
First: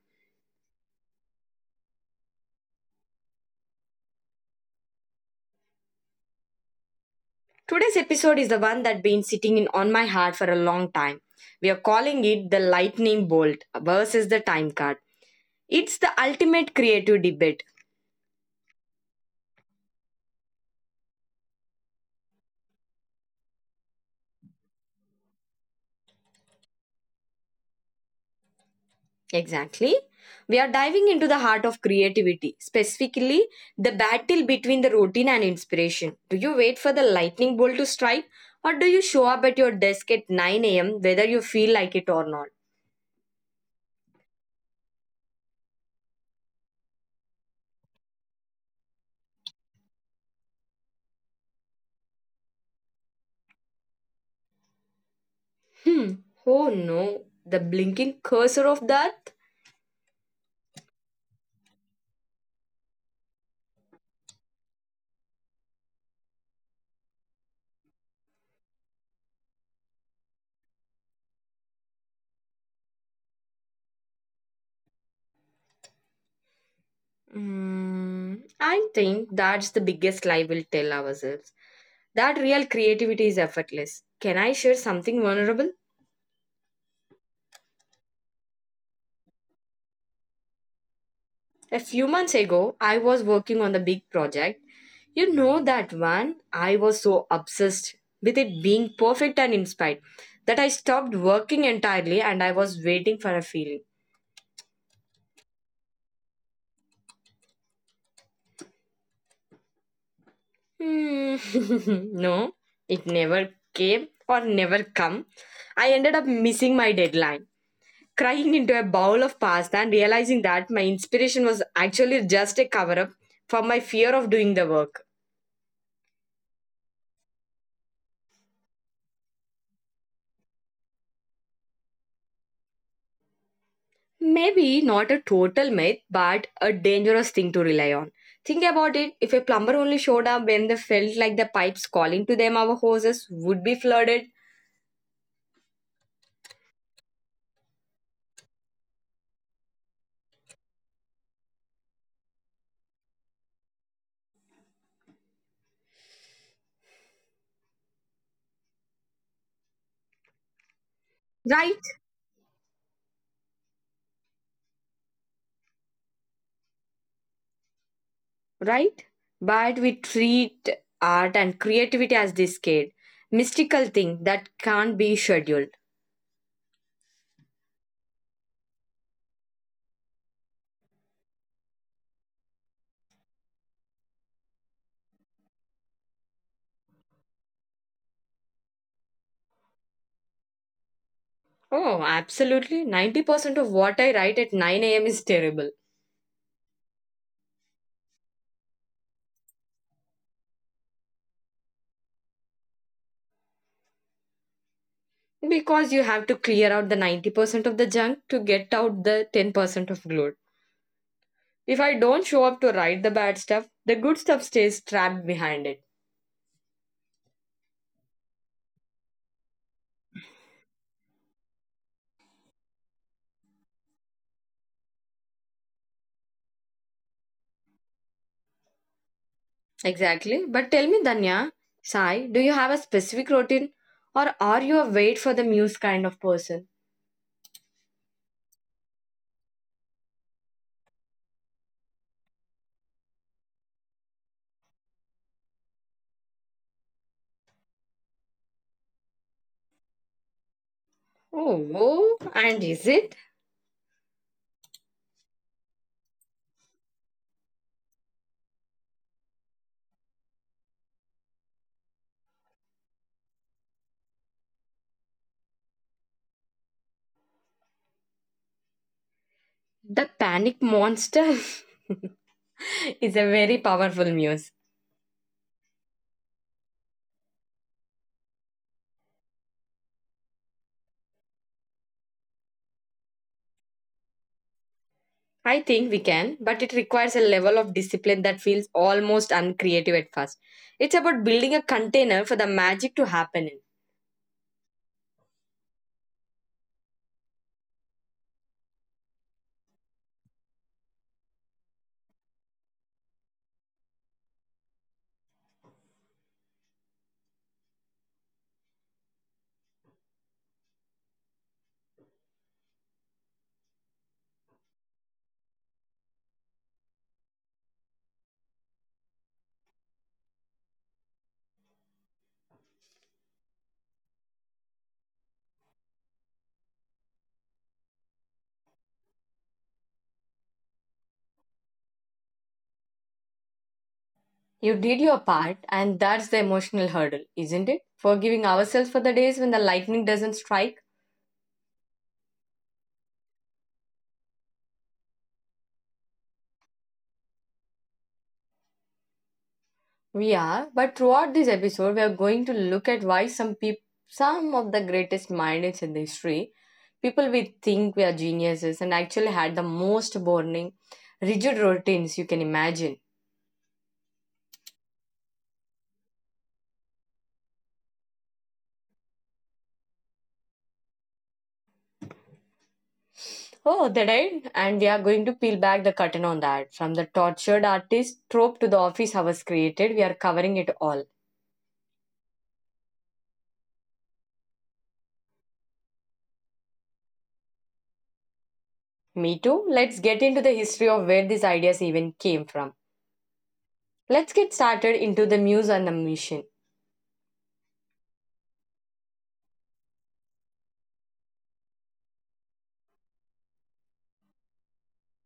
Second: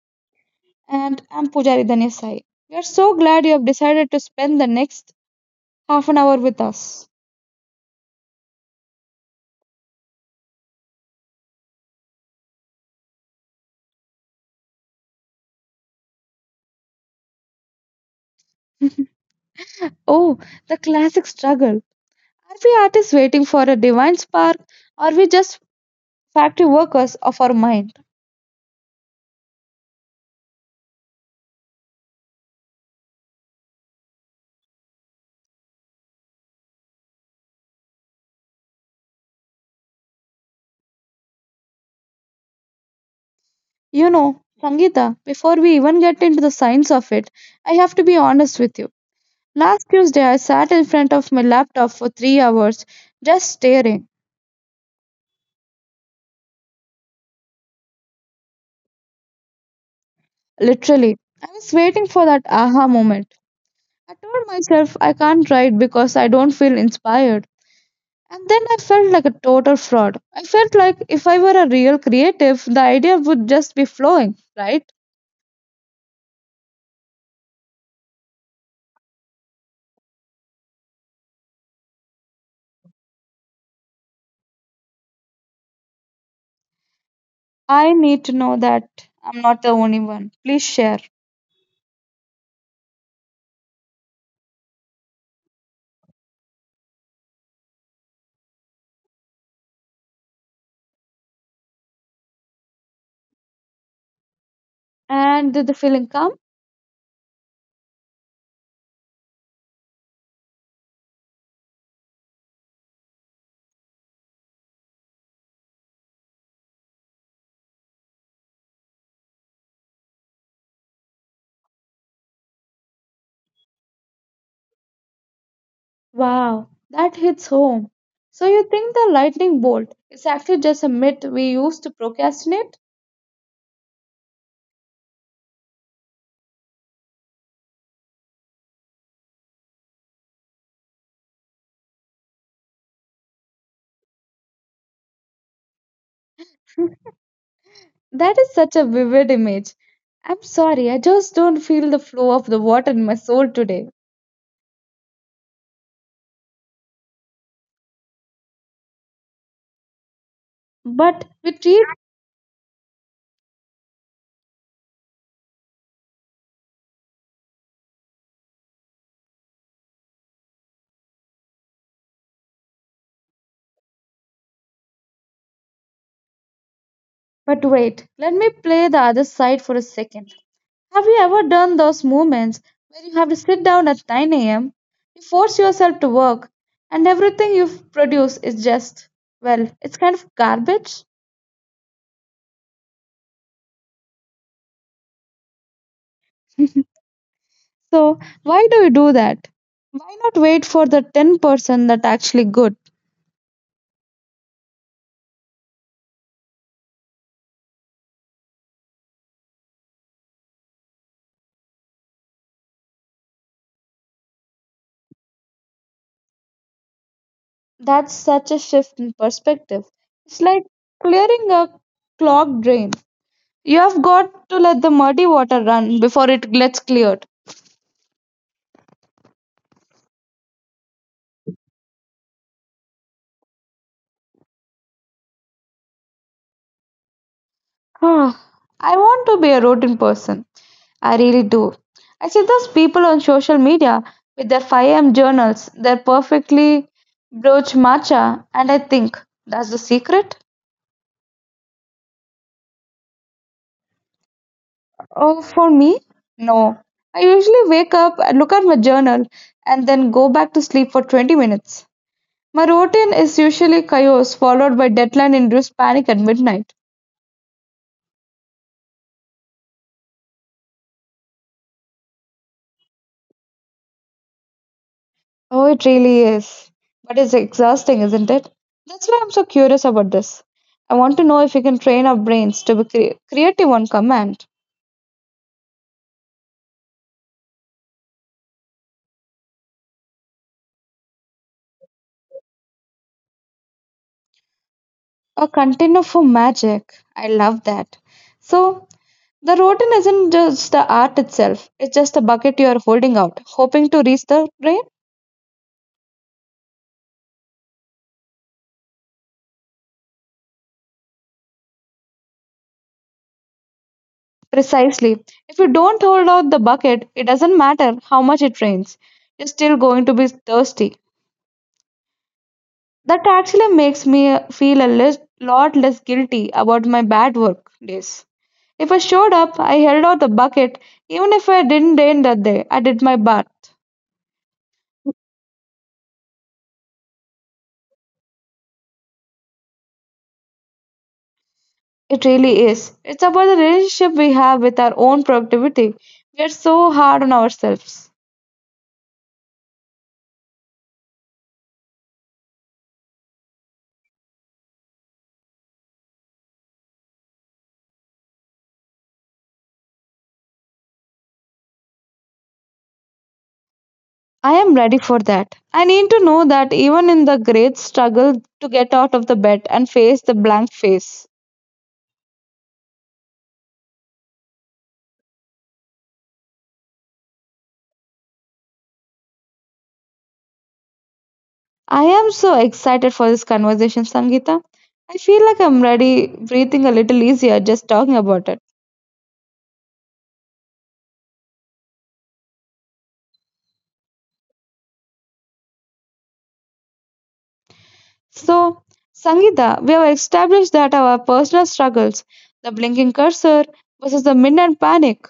And I'm Pujari Dhanesai. We are so glad you have decided to spend the next half an hour with us.
Today's episode is the one that's been sitting in on my heart for a long time. We are calling it the lightning bolt versus the time card. It's the ultimate creative debate.
Oh, the classic struggle. Are we artists waiting for a divine spark? Or are we just factory workers of our mind?
Exactly. We are diving into the heart of creativity, specifically the battle between the routine and inspiration. Do you wait for the lightning bolt to strike, or do you show up at your desk at 9 a.m., whether you feel like it or not?
You know, Sangeeta, before we even get into the science of it, I have to be honest with you. Last Tuesday, I sat in front of my laptop for 3 hours just staring.
Hmm. Oh no, the blinking cursor of that?
Literally, I was waiting for that aha moment. I told myself I can't write because I don't feel inspired. And then I felt like a total fraud. I felt like if I were a real creative, the idea would just be flowing, right?
I think that's the biggest lie we'll tell ourselves. That real creativity is effortless. Can I share something vulnerable?
I need to know that I'm not the only one. Please share.
A few months ago, I was working on the big project. You know that one? I was so obsessed with it being perfect and inspired that I stopped working entirely and I was waiting for a feeling.
And did the feeling come?
Hmm, no, it never came or never come. I ended up missing my deadline, crying into a bowl of pasta and realizing that my inspiration was actually just a cover up for my fear of doing the work.
Wow, that hits home. So you think the lightning bolt is actually just a myth we use to procrastinate?
Maybe not a total myth, but a dangerous thing to rely on. Think about it. If a plumber only showed up when they felt like the pipes calling to them, our hoses would be flooded.
That is such a vivid image. I'm sorry, I just don't feel the flow of the water in my soul today. But
Right?
retreat,
Right? But we treat art and creativity as this kid, mystical thing that can't be scheduled.
but wait, let me play the other side for a second. Have you ever done those moments where you have to sit down at 9 a.m., you force yourself to work, and everything you produce is just, well, it's kind of garbage?
Oh, absolutely. 90% of what I write at 9 a.m. is terrible.
So, why do you do that? Why not wait for the 10% that actually good?
Because you have to clear out the 90% of the junk to get out the 10% of glow. If I don't show up to write the bad stuff, the good stuff stays trapped behind it.
That's such a shift in perspective. It's like clearing a clogged drain. You have got to let the muddy water run before it gets cleared.
Exactly. But tell me, Danya, Sai, do you have a specific routine or are you a wait for the muse kind of person?
Ah, I want to be a routine person. I really do. I see those people on social media with their 5 a.m. journals, their perfectly broached matcha, and I think, that's the secret?
Oh, oh, and is it?
Oh, for me? No. I usually wake up and look at my journal and then go back to sleep for 20 minutes. My routine is usually chaos, followed by deadline-induced panic at midnight.
The panic monster is a very powerful muse.
Oh, it really is. But it's exhausting, isn't it? That's why I'm so curious about this. I want to know if we can train our brains to be creative on command.
I think we can, but it requires a level of discipline that feels almost uncreative at first. It's about building a container for the magic to happen in.
A container for magic. I love that. So, the routine isn't just the art itself, it's just a bucket you are holding out, hoping to reach the rain? Precisely. If you don't hold out the bucket, it doesn't matter how much it rains, you're still going to be thirsty. That actually makes me feel a lot less guilty about my bad work days. If I showed up, I held out the bucket, even if I didn't rain that day, I did my part.
You did your part, and that's the emotional hurdle, isn't it? Forgiving ourselves for the days when the lightning doesn't strike.
It really is. It's about the relationship we have with our own productivity. We are so hard on ourselves.
We are, but throughout this episode, we are going to look at why some people, some of the greatest minds in the history, people we think we are geniuses, and actually had the most boring, rigid routines you can imagine.
I am ready for that. I need to know that even in the great struggle to get out of the bed and face the blank face.
Oh, they did, and we are going to peel back the curtain on that. From the tortured artist trope to the office hours created, we are covering it all.
I am so excited for this conversation, Sangeeta. I feel like I'm ready, breathing a little easier just talking about it.
Me too. Let's get into the history of where these ideas even came from. Let's get started into the muse and the mission.
So, Sangeeta, we have established that our personal struggles, the blinking cursor versus the midnight panic.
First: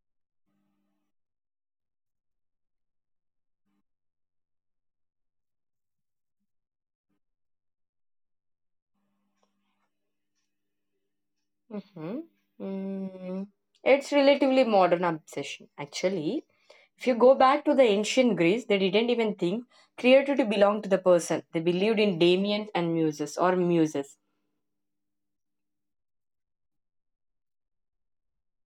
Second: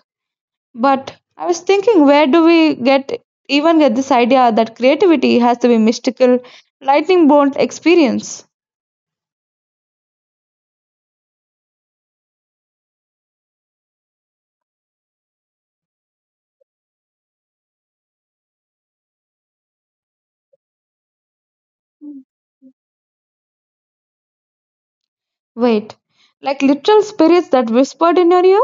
But I was thinking, where do we get even get this idea that creativity has to be mystical, lightning bolt experience?
Mhm. Mm. It's relatively modern obsession. Actually, if you go back to the ancient Greece, they didn't even think creativity belonged to the person. They believed in daemons and muses or muses.
Wait, like literal spirits that whispered in your ear?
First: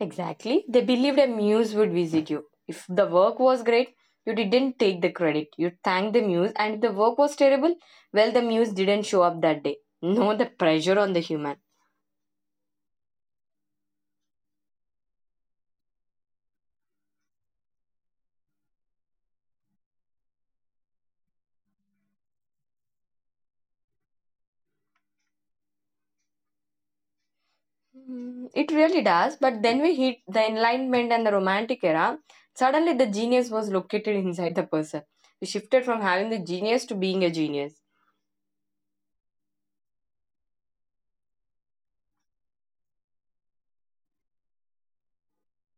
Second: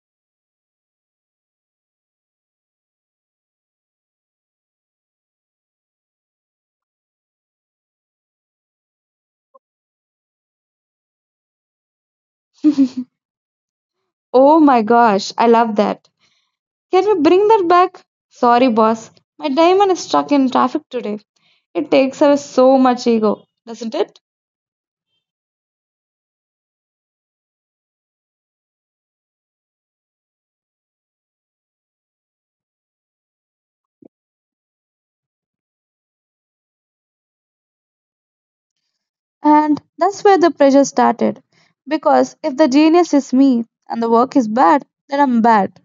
Exactly. They believed a muse would visit you. If the work was great, you didn't take the credit. You thanked the muse, and if the work was terrible, well, the muse didn't show up that day. No, the pressure on the human.
Oh my gosh, I love that. Can you bring that back? Sorry, boss. My diamond is stuck in traffic today. It takes away so much ego, doesn't it?
It really does, but then we hit the Enlightenment and the Romantic era. Suddenly, the genius was located inside the person. We shifted from having the genius to being a genius.
And that's where the pressure started. Because if the genius is me and the work is bad, then I'm bad.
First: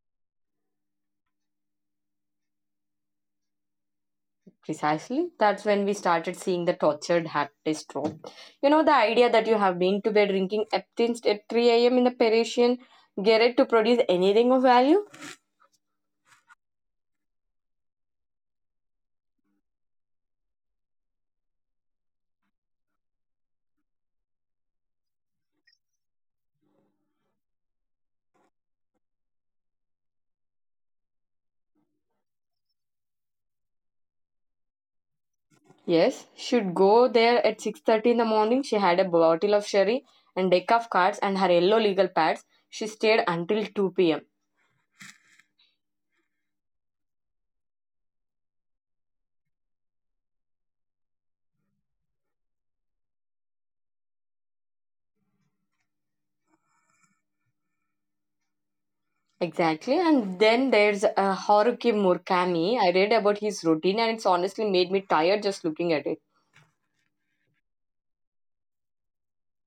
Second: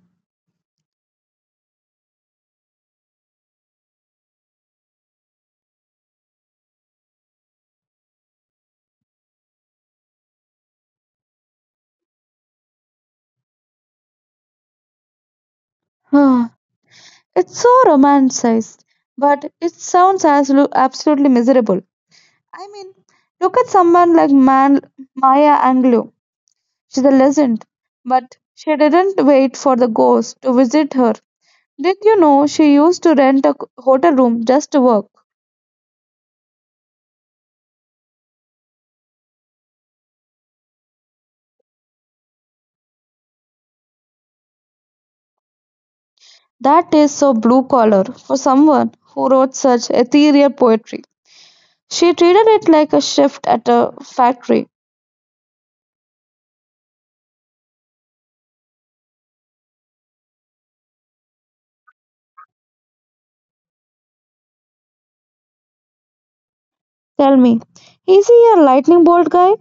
Precisely. That's when we started seeing the tortured hat taste trope. You know, the idea that you have been to bed drinking Eptins at 3 a.m. in the Parisian garret to produce anything of value?
It's so romanticized, but it sounds as absolutely miserable. I mean, look at someone like Maya Angelou. She's a legend, but she didn't wait for the ghost to visit her. Did you know she used to rent a hotel room just to work?
Yes, she'd go there at 6:30 in the morning. She had a bottle of sherry and deck of cards and her yellow legal pads. She stayed until 2 p.m.
That is so blue collar for someone who wrote such ethereal poetry. She treated it like a shift at a factory.
Exactly. And then there's Haruki Murakami. I read about his routine and it's honestly made me tired just looking at it.
Tell me, is he a lightning bolt guy?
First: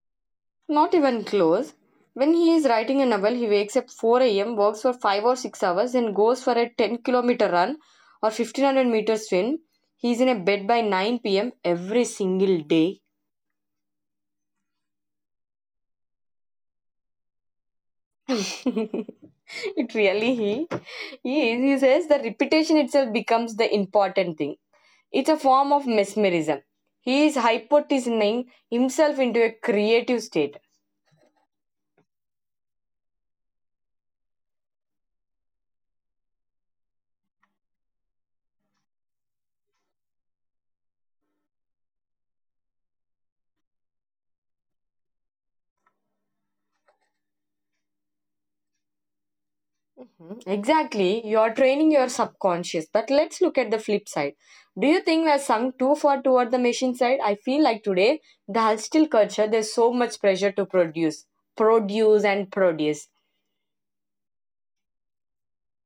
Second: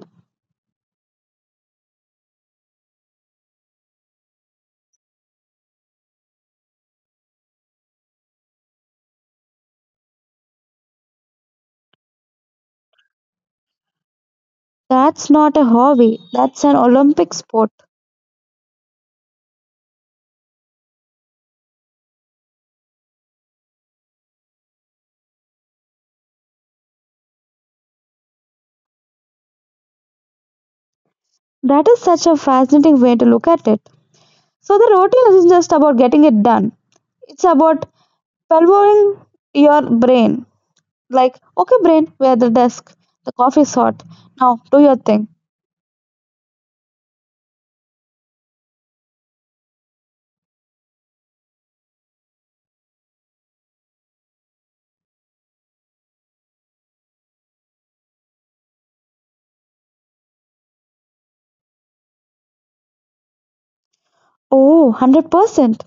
Not even close. When he is writing a novel, he wakes up 4 a.m., works for 5 or 6 hours, and goes for a 10-kilometer run or 1500 meter swim. He is in a bed by 9 p.m. every single day.
That's not a hobby, that's an Olympic sport.
It really he is. He says the repetition itself becomes the important thing. It's a form of mesmerism. He is hypnotizing himself into a creative state.
That is such a fascinating way to look at it. So, the routine isn't just about getting it done, it's about pelvoring your brain. Like, okay, brain, we're at the desk. The coffee's hot. Now, do your thing.
Mhm. Exactly. You're training your subconscious. But let's look at the flip side. Do you think we're sunk too far toward the machine side? I feel like today, the hustle culture, there's so much pressure to produce, produce, and produce.
Oh, 100%.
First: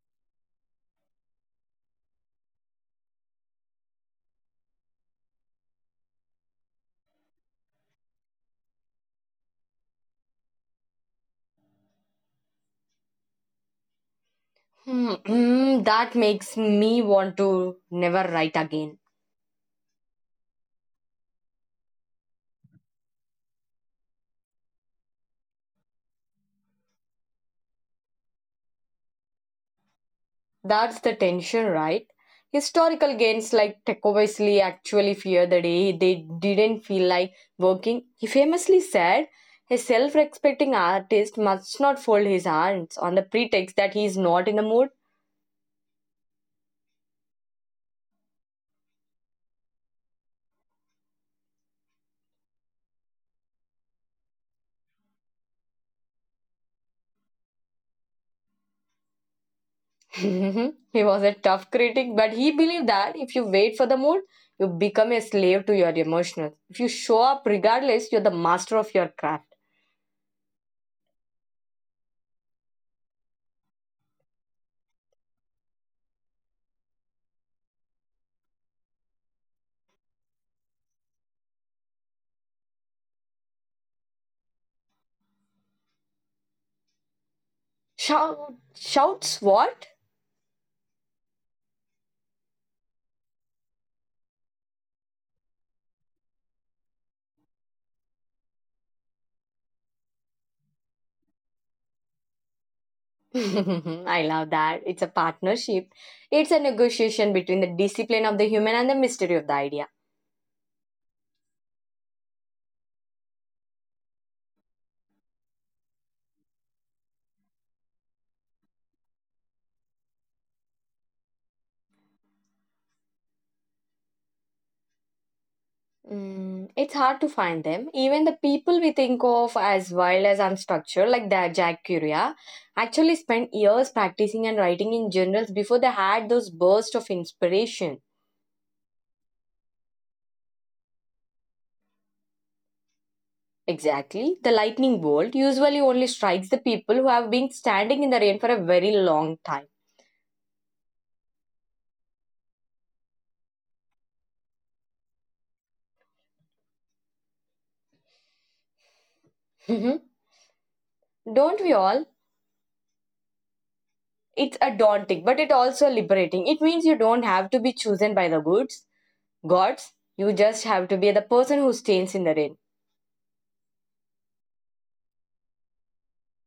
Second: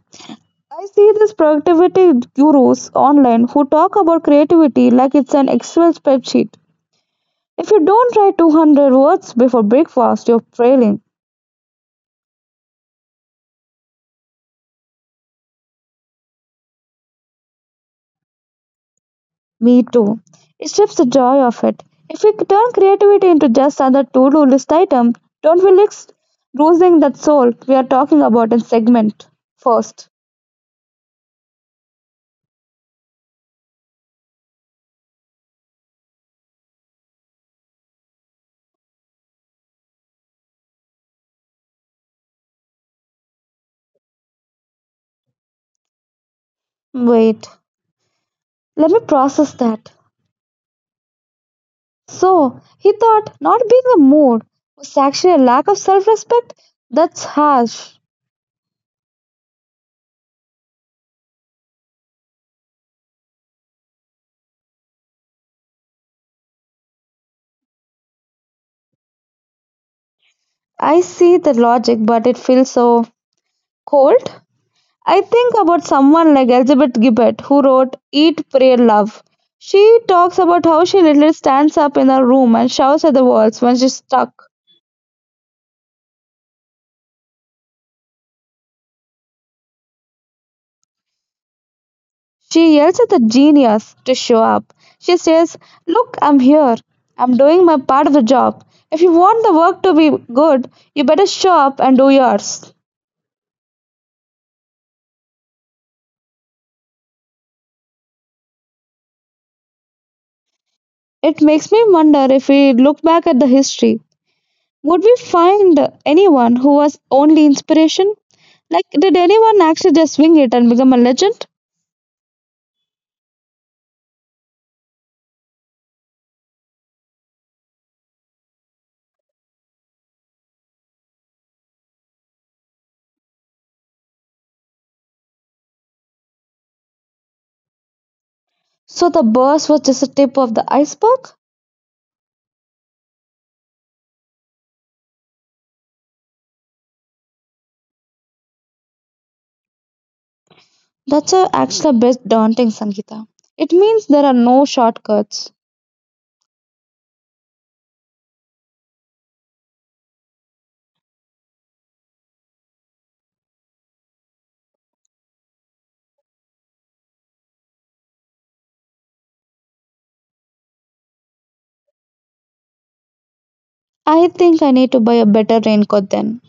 I see these productivity gurus online who talk about creativity like it's an Excel spreadsheet. If you don't write 200 words before breakfast, you're failing.
That makes me want to never write again.
Me too. It strips the joy of it. If we turn creativity into just another to do list item, don't we risk losing that soul we are talking about in segment first?
That's the tension, right? Historical gains like Tecovesley actually fear the day they didn't feel like working. He famously said, a self respecting artist must not fold his hands on the pretext that he is not in the mood.
Wait, let me process that. So, he thought not being the mood was actually a lack of self respect? That's harsh.
He was a tough critic, but he believed that if you wait for the mood, you become a slave to your emotions. If you show up regardless, you're the master of your craft.
I see the logic, but it feels so cold. I think about someone like Elizabeth Gilbert, who wrote Eat, Pray, Love. She talks about how she literally stands up in her room and shouts at the walls when she's stuck.
Shout, shouts what?
She yells at the genius to show up. She says, Look, I'm here. I'm doing my part of the job. If you want the work to be good, you better show up and do yours.
I love that. It's a partnership. It's a negotiation between the discipline of the human and the mystery of the idea.
It makes me wonder if we look back at the history, would we find anyone who was only inspiration? Like, did anyone actually just wing it and become a legend?
Mm, it's hard to find them. Even the people we think of as wild as unstructured, like the Jack Curia, actually spent years practicing and writing in journals before they had those bursts of inspiration.
So the burst was just a tip of the iceberg?
Exactly. The lightning bolt usually only strikes the people who have been standing in the rain for a very long time.
That's a actually a bit daunting, Sangeeta. It means there are no shortcuts.
Don't we all? It's a daunting, but it also liberating. It means you don't have to be chosen by the goods, gods. You just have to be the person who stands in the rain.
I think I need to buy a better raincoat then.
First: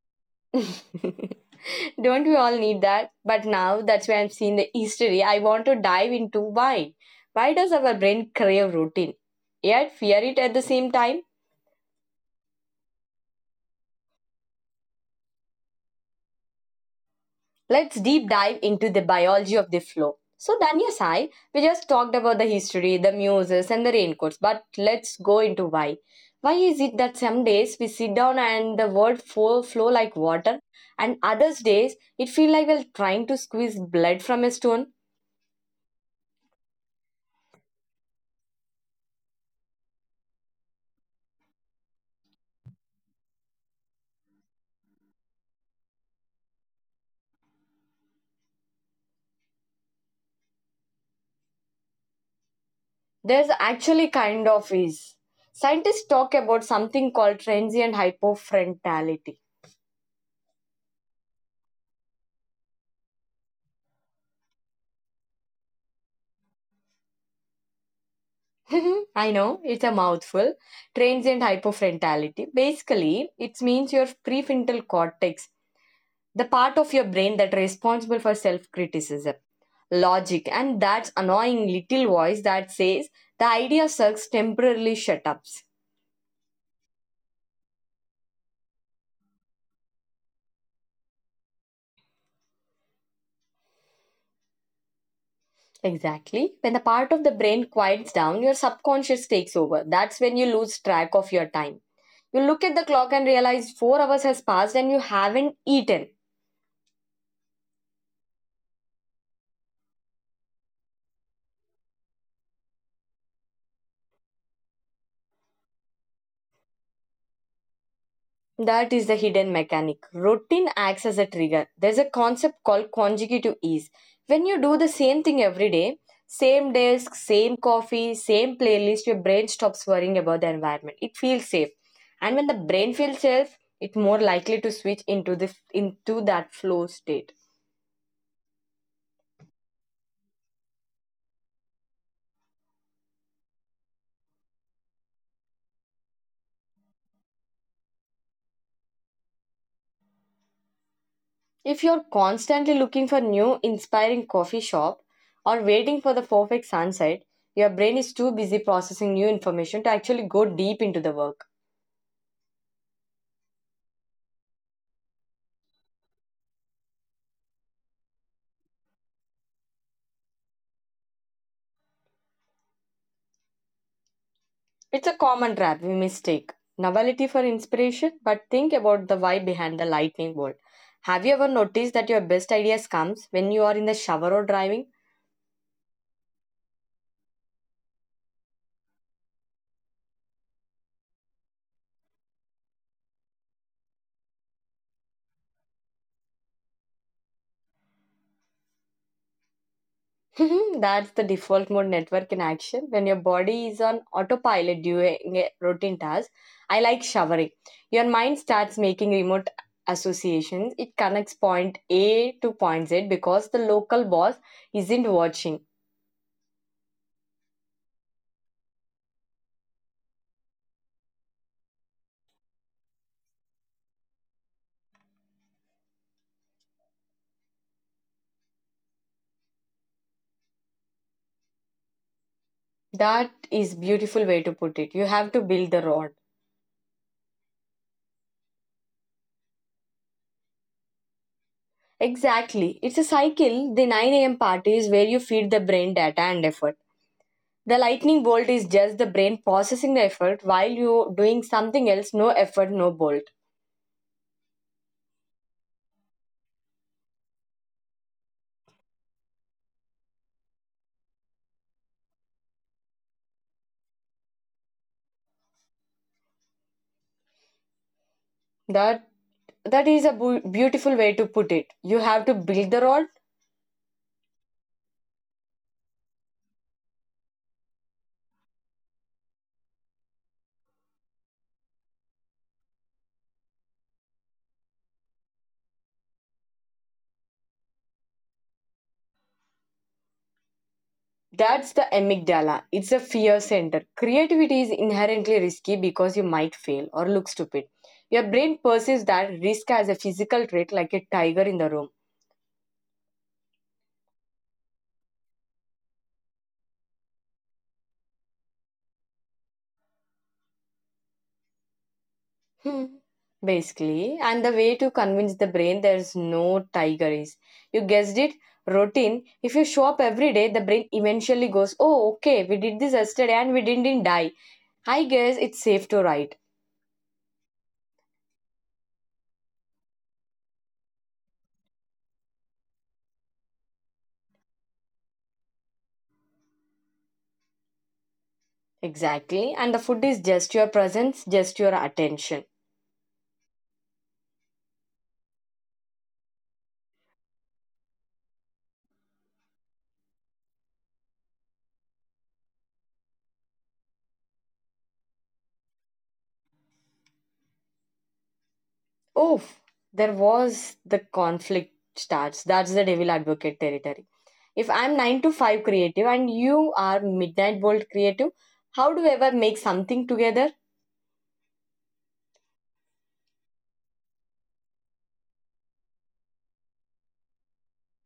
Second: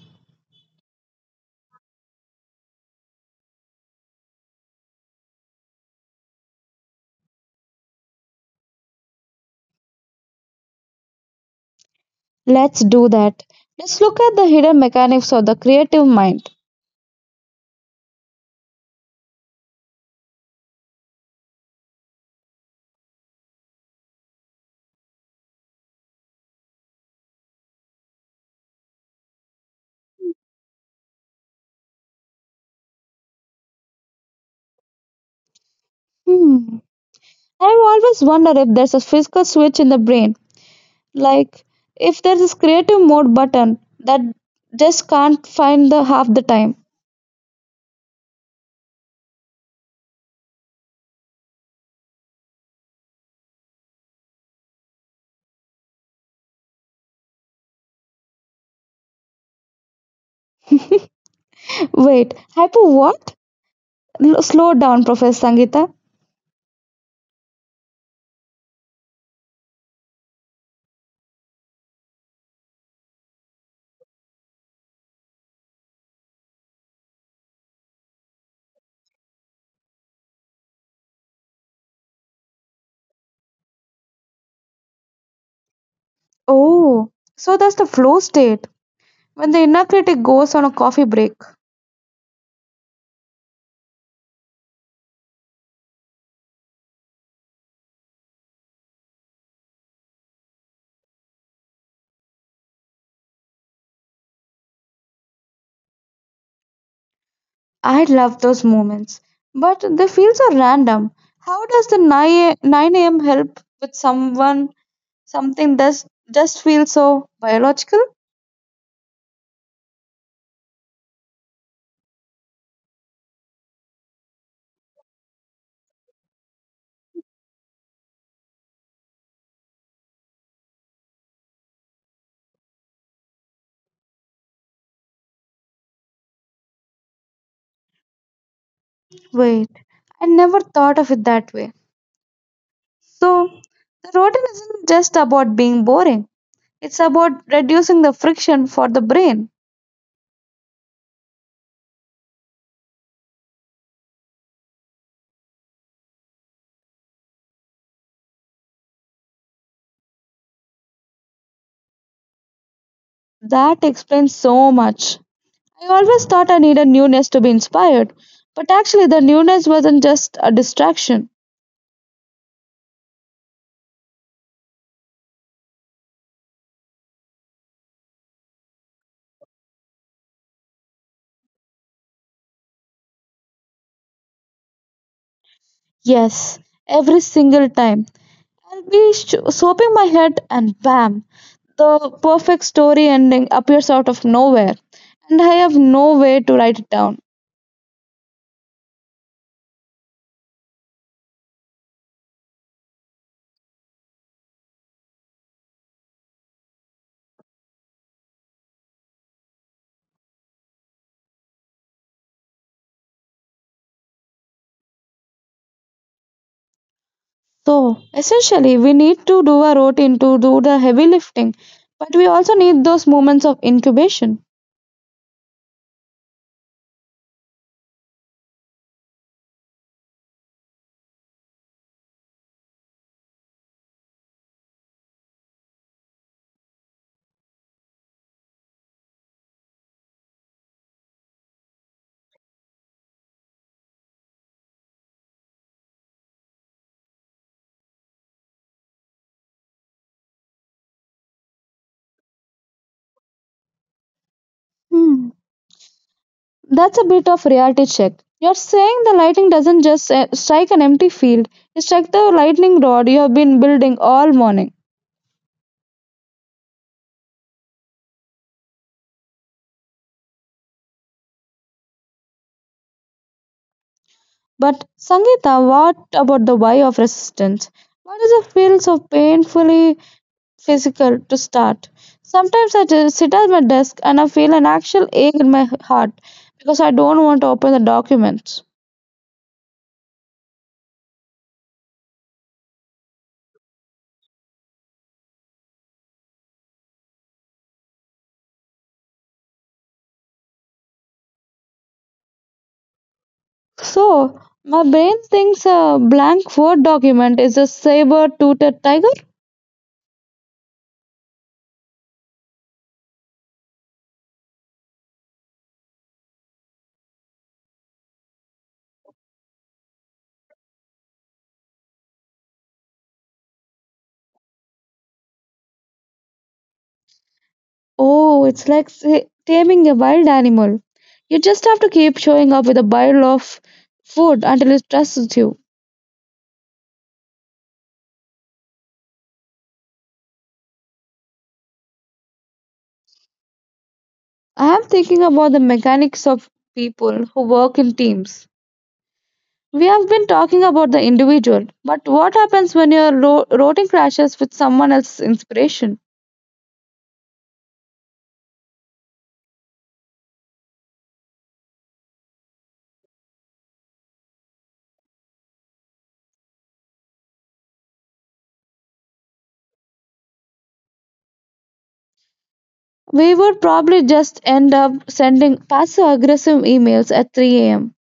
Don't we all need that? But now that's why I'm seeing the history. I want to dive into why. Why does our brain crave routine, yet fear it at the same time?
Let's do that. Let's look at the hidden mechanics of the creative mind.
Let's deep dive into the biology of the flow. So, Daniel Sai, we just talked about the history, the muses, and the raincoats, but let's go into why. Why is it that some days we sit down and the world flow, flow like water, and others days it feel like we're trying to squeeze blood from a stone?
Hmm. I've always wondered if there's a physical switch in the brain. Like, if there's this creative mode button that just can't find the half the time.
There's actually kind of is. Scientists talk about something called transient hypofrontality.
Wait, hyper what? Slow down, Professor Sangeeta.
I know it's a mouthful. Transient hypofrontality. Basically, it means your prefrontal cortex, the part of your brain that responsible for self-criticism, logic, and that annoying little voice that says the idea sucks temporarily shut ups.
Oh, so that's the flow state when the inner critic goes on a coffee break.
Exactly. When the part of the brain quiets down, your subconscious takes over. That's when you lose track of your time. You look at the clock and realize 4 hours has passed and you haven't eaten.
I love those moments, but they feel so random. How does the 9 a.m. help with someone? Something does just feels so biological.
That is the hidden mechanic. Routine acts as a trigger. There's a concept called consecutive ease. When you do the same thing every day, same desk, same coffee, same playlist, your brain stops worrying about the environment. It feels safe. And when the brain feels safe, it's more likely to switch into this into that flow state.
Wait, I never thought of it that way. So, the routine isn't just about being boring, it's about reducing the friction for the brain.
If you're constantly looking for new inspiring coffee shop or waiting for the perfect sunset, your brain is too busy processing new information to actually go deep into the work.
That explains so much. I always thought I needed newness to be inspired, but actually, the newness wasn't just a distraction.
It's a common trap we mistake novelty for inspiration, but think about the why behind the lightning bolt. Have you ever noticed that your best ideas comes when you are in the shower or driving?
Yes, every single time. I'll be swooping my head, and bam, the perfect story ending appears out of nowhere, and I have no way to write it down.
That's the default mode network in action when your body is on autopilot during a routine task. I like showering. Your mind starts making remote associations. It connects point A to point Z because the local boss isn't watching.
So, essentially, we need to do a routine to do the heavy lifting, but we also need those moments of incubation.
That is beautiful way to put it. You have to build the road. Exactly. It's a cycle. The 9 a.m. party is where you feed the brain data and effort. The lightning bolt is just the brain processing the effort while you're doing something else. No effort, no bolt.
Hmm, that's a bit of reality check. You're saying the lightning doesn't just strike an empty field, it strikes the lightning rod you have been building all morning.
That that is a beautiful way to put it. You have to build the rod.
But Sangeeta, what about the why of resistance? Why does it feel so painfully physical to start? Sometimes I just sit at my desk and I feel an actual ache in my heart because I don't want to open the document.
That's the amygdala. It's a fear center. Creativity is inherently risky because you might fail or look stupid. Your brain perceives that risk as a physical threat, like a tiger in the room.
So my brain thinks a blank Word document is a saber-toothed tiger.
Hmm. Basically, and the way to convince the brain there's no tiger is, you guessed it, routine. If you show up every day, the brain eventually goes, "Oh, okay, we did this yesterday and we didn't die. I guess it's safe to write."
Oh, it's like taming a wild animal. You just have to keep showing up with a bile of food until it trusts you.
Exactly, and the food is just your presence, just your attention.
I am thinking about the mechanics of people who work in teams. We have been talking about the individual, but what happens when your routing crashes with someone else's inspiration?
Oh, there was the conflict starts. That's the devil advocate territory. If I'm 9 to 5 creative and you are midnight bolt creative, how do we ever make something together?
We would probably just end up sending passive aggressive emails at 3 am.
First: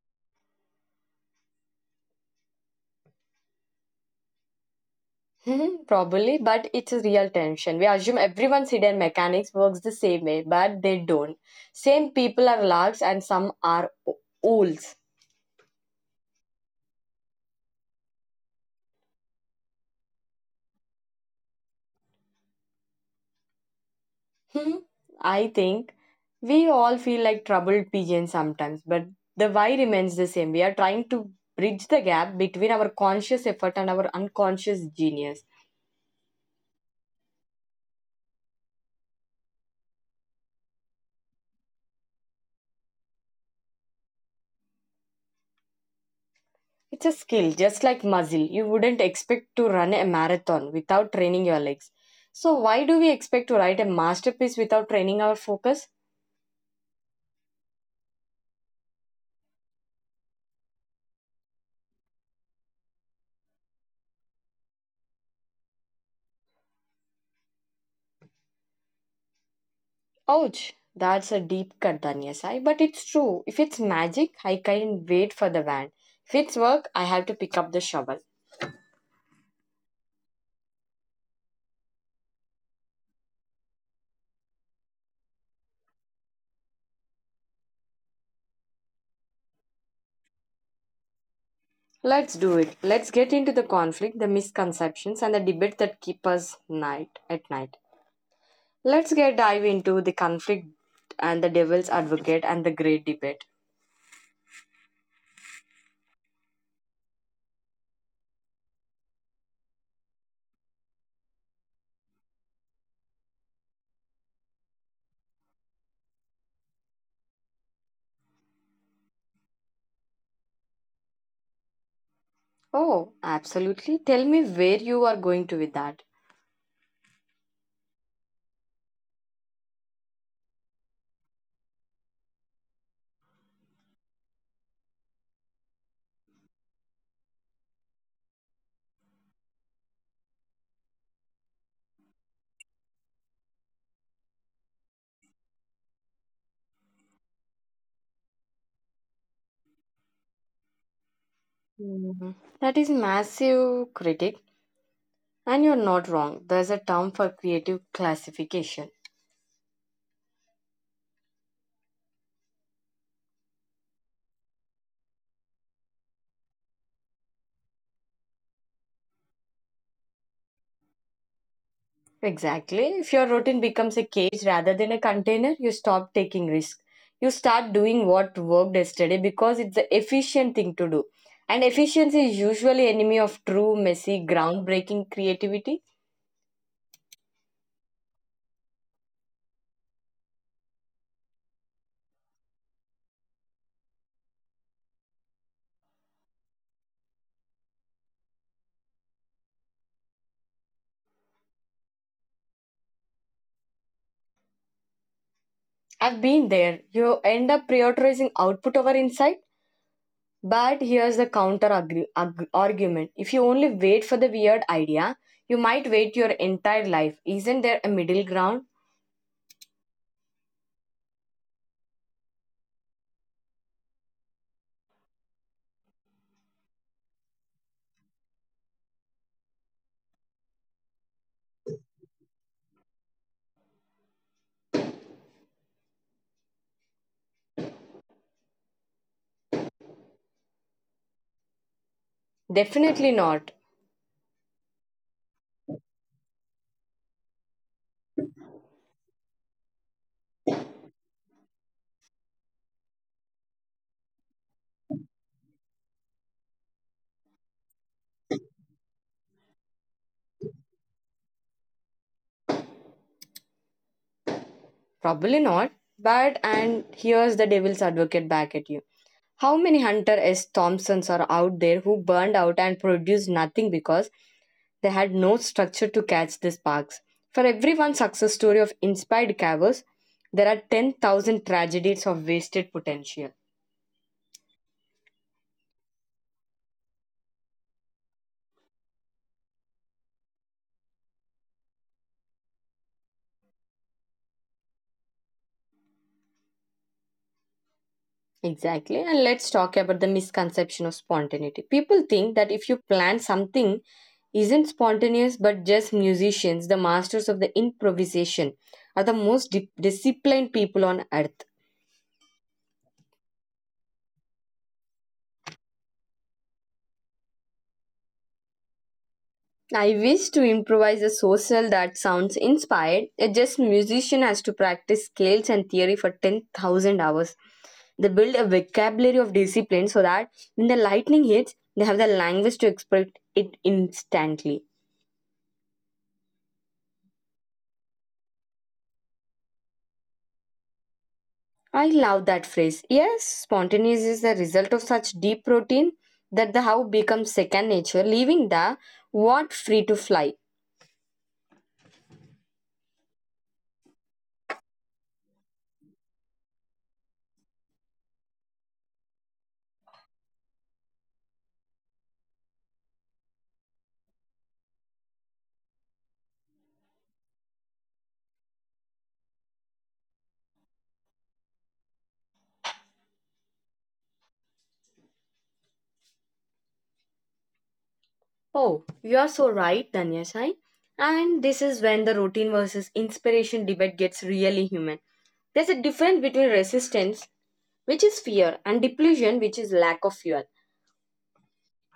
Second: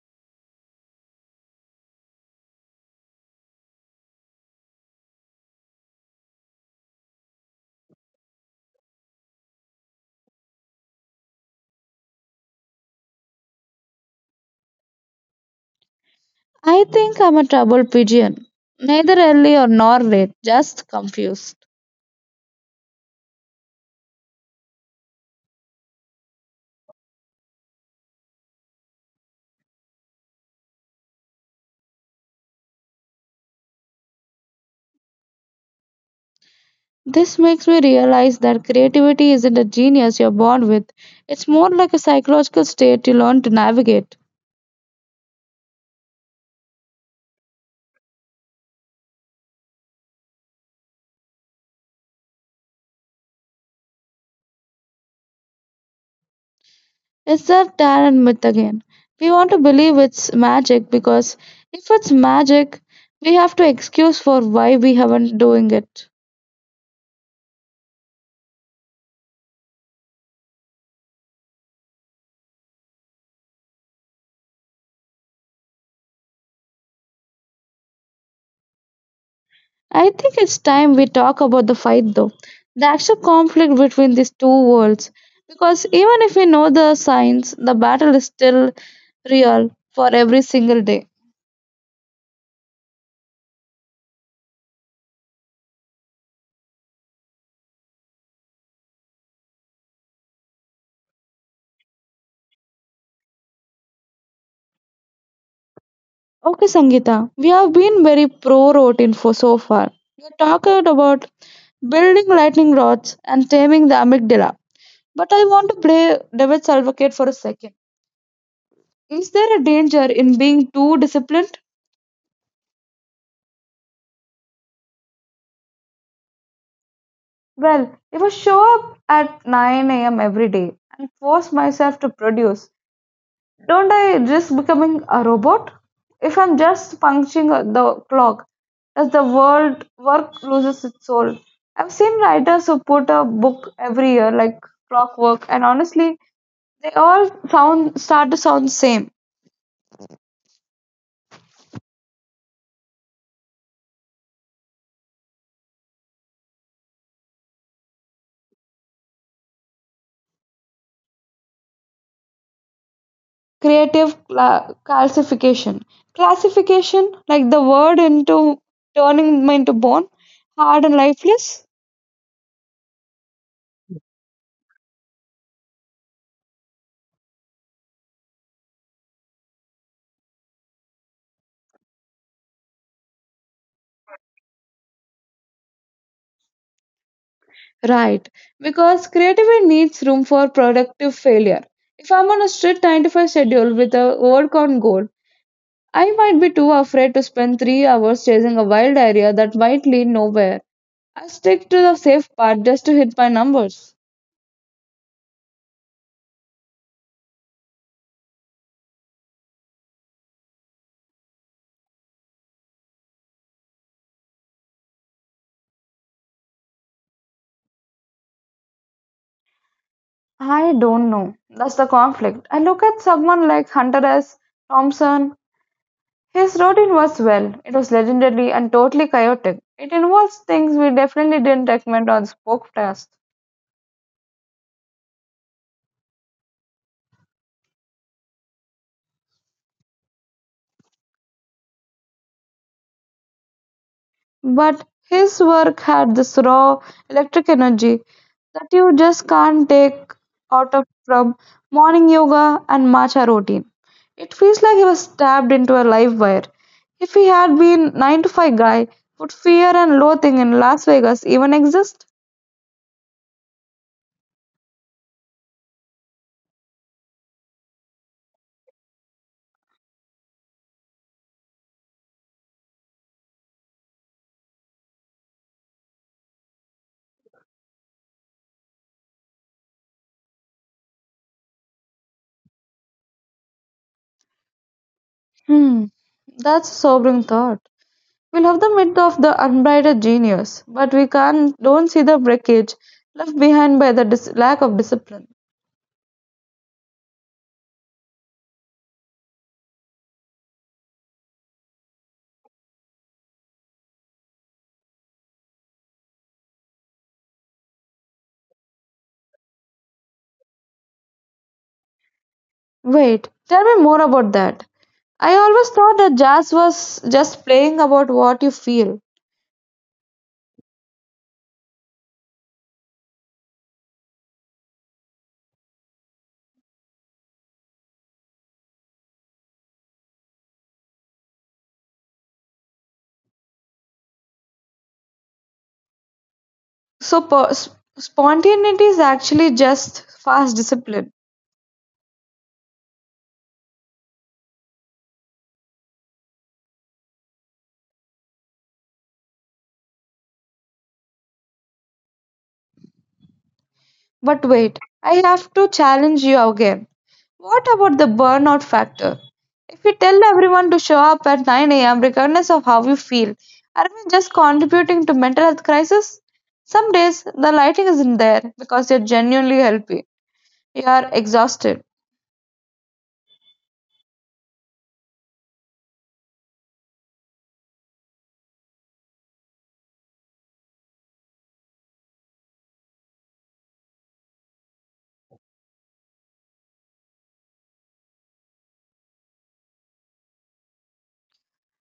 Mhm, probably, but it's a real tension. We assume everyone's hidden mechanics works the same way, but they don't. Same people are larks and some are owls.
I think I'm a trouble pigeon. Neither early or nor late, just confused.
Hmm, I think we all feel like troubled pigeons sometimes, but the why remains the same. We are trying to bridge the gap between our conscious effort and our unconscious genius.
This makes me realize that creativity isn't a genius you're born with. It's more like a psychological state you learn to navigate.
It's a skill, just like muscle. You wouldn't expect to run a marathon without training your legs. So, why do we expect to write a masterpiece without training our focus?
It's that Tarot myth again. We want to believe it's magic because if it's magic, we have to excuse for why we haven't doing it.
Ouch, that's a deep cut, Danyasai. But it's true. If it's magic, I can wait for the van. If it's work, I have to pick up the shovel.
I think it's time we talk about the fight though. The actual conflict between these two worlds. Because even if we know the signs, the battle is still real for every single day.
Let's do it. Let's get into the conflict, the misconceptions, and the debate that keep us night at night. Let's get dive into the conflict and the devil's advocate and the great debate.
Okay, Sangeeta, we have been very pro routine for so far. You talked about building lightning rods and taming the amygdala. But I want to play devil's advocate for a second. Is there a danger in being too disciplined?
Oh, absolutely. Tell me where you are going to with that.
Well, if I show up at 9 a.m. every day and force myself to produce, don't I risk becoming a robot? If I'm just punching the clock, does the world work loses its soul. I've seen writers who put a book every year, like clockwork, and honestly, they all sound start to sound the same.
Mhm. That is massive critic, and you're not wrong. There's a term for creative classification.
Creative calcification. Classification, like the word into turning them into bone, hard and lifeless?
Exactly. If your routine becomes a cage rather than a container, you stop taking risk. You start doing what worked yesterday because it's the efficient thing to do. And efficiency is usually enemy of true, messy, groundbreaking creativity.
Right, because creativity needs room for productive failure. If I'm on a strict 9 to 5 schedule with a work on goal, I might be too afraid to spend 3 hours chasing a wild area that might lead nowhere. I stick to the safe part just to hit my numbers.
I've been there. You end up prioritizing output over insight. But here's the counter argument. If you only wait for the weird idea, you might wait your entire life. Isn't there a middle ground?
I don't know. That's the conflict. I look at someone like Hunter S. Thompson. His routine was, well, it was legendary and totally chaotic. It involves things we definitely didn't recommend on Spokecast.
Definitely not.
But his work had this raw electric energy that you just can't take out of from morning yoga and matcha routine. It feels like he was stabbed into a live wire. If he had been 9 to 5 guy, would fear and loathing in Las Vegas even exist?
Probably not. But and here's the devil's advocate back at you. How many Hunter S. Thompsons are out there who burned out and produced nothing because they had no structure to catch the sparks? For every one success story of inspired cavers, there are 10,000 tragedies of wasted potential.
Hmm, that's a sobering thought. We love the myth of the unbridled genius, but we can't don't see the wreckage left behind by the lack of discipline.
Exactly. And let's talk about the misconception of spontaneity. People think that if you plan something isn't spontaneous but just musicians, the masters of the improvisation, are the most disciplined people on earth.
Wait, tell me more about that. I always thought that jazz was just playing about what you feel.
I wish to improvise a social that sounds inspired. A just musician has to practice scales and theory for 10,000 hours. They build a vocabulary of discipline so that when the lightning hits, they have the language to express it instantly.
So spontaneity is actually just fast discipline.
I love that phrase. Yes, spontaneous is the result of such deep routine that the how becomes second nature, leaving the what free to fly.
But wait, I have to challenge you again. What about the burnout factor? If you tell everyone to show up at 9 a.m., regardless of how you feel, are we just contributing to mental health crisis? Some days the lighting isn't there because you're genuinely healthy. You are exhausted.
Oh, you are so right, Danya. And this is when the routine versus inspiration debate gets really human. There's a difference between resistance, which is fear, and depletion, which is lack of fuel.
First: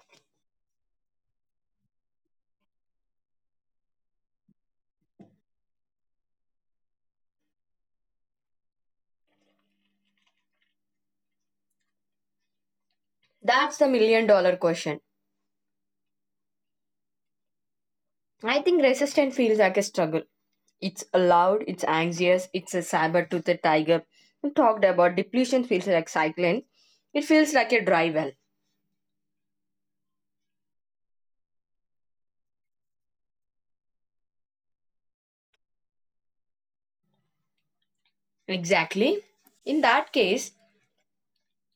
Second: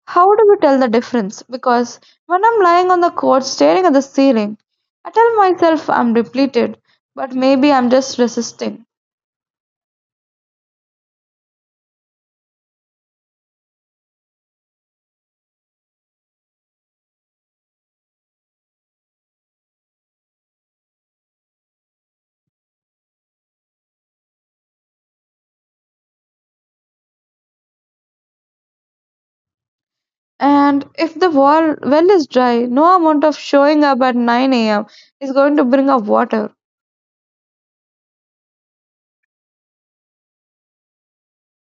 How do we tell the difference? Because when I'm lying on the couch staring at the ceiling, I tell myself I'm depleted, but maybe I'm just resisting.
That's the million-dollar question. I think resistance feels like a struggle. It's loud, it's anxious, it's a saber-toothed tiger. We talked about depletion feels like cycling. It feels like a dry well.
And if the wall well is dry, no amount of showing up at 9 a.m. is going to bring up water.
Exactly. In that case,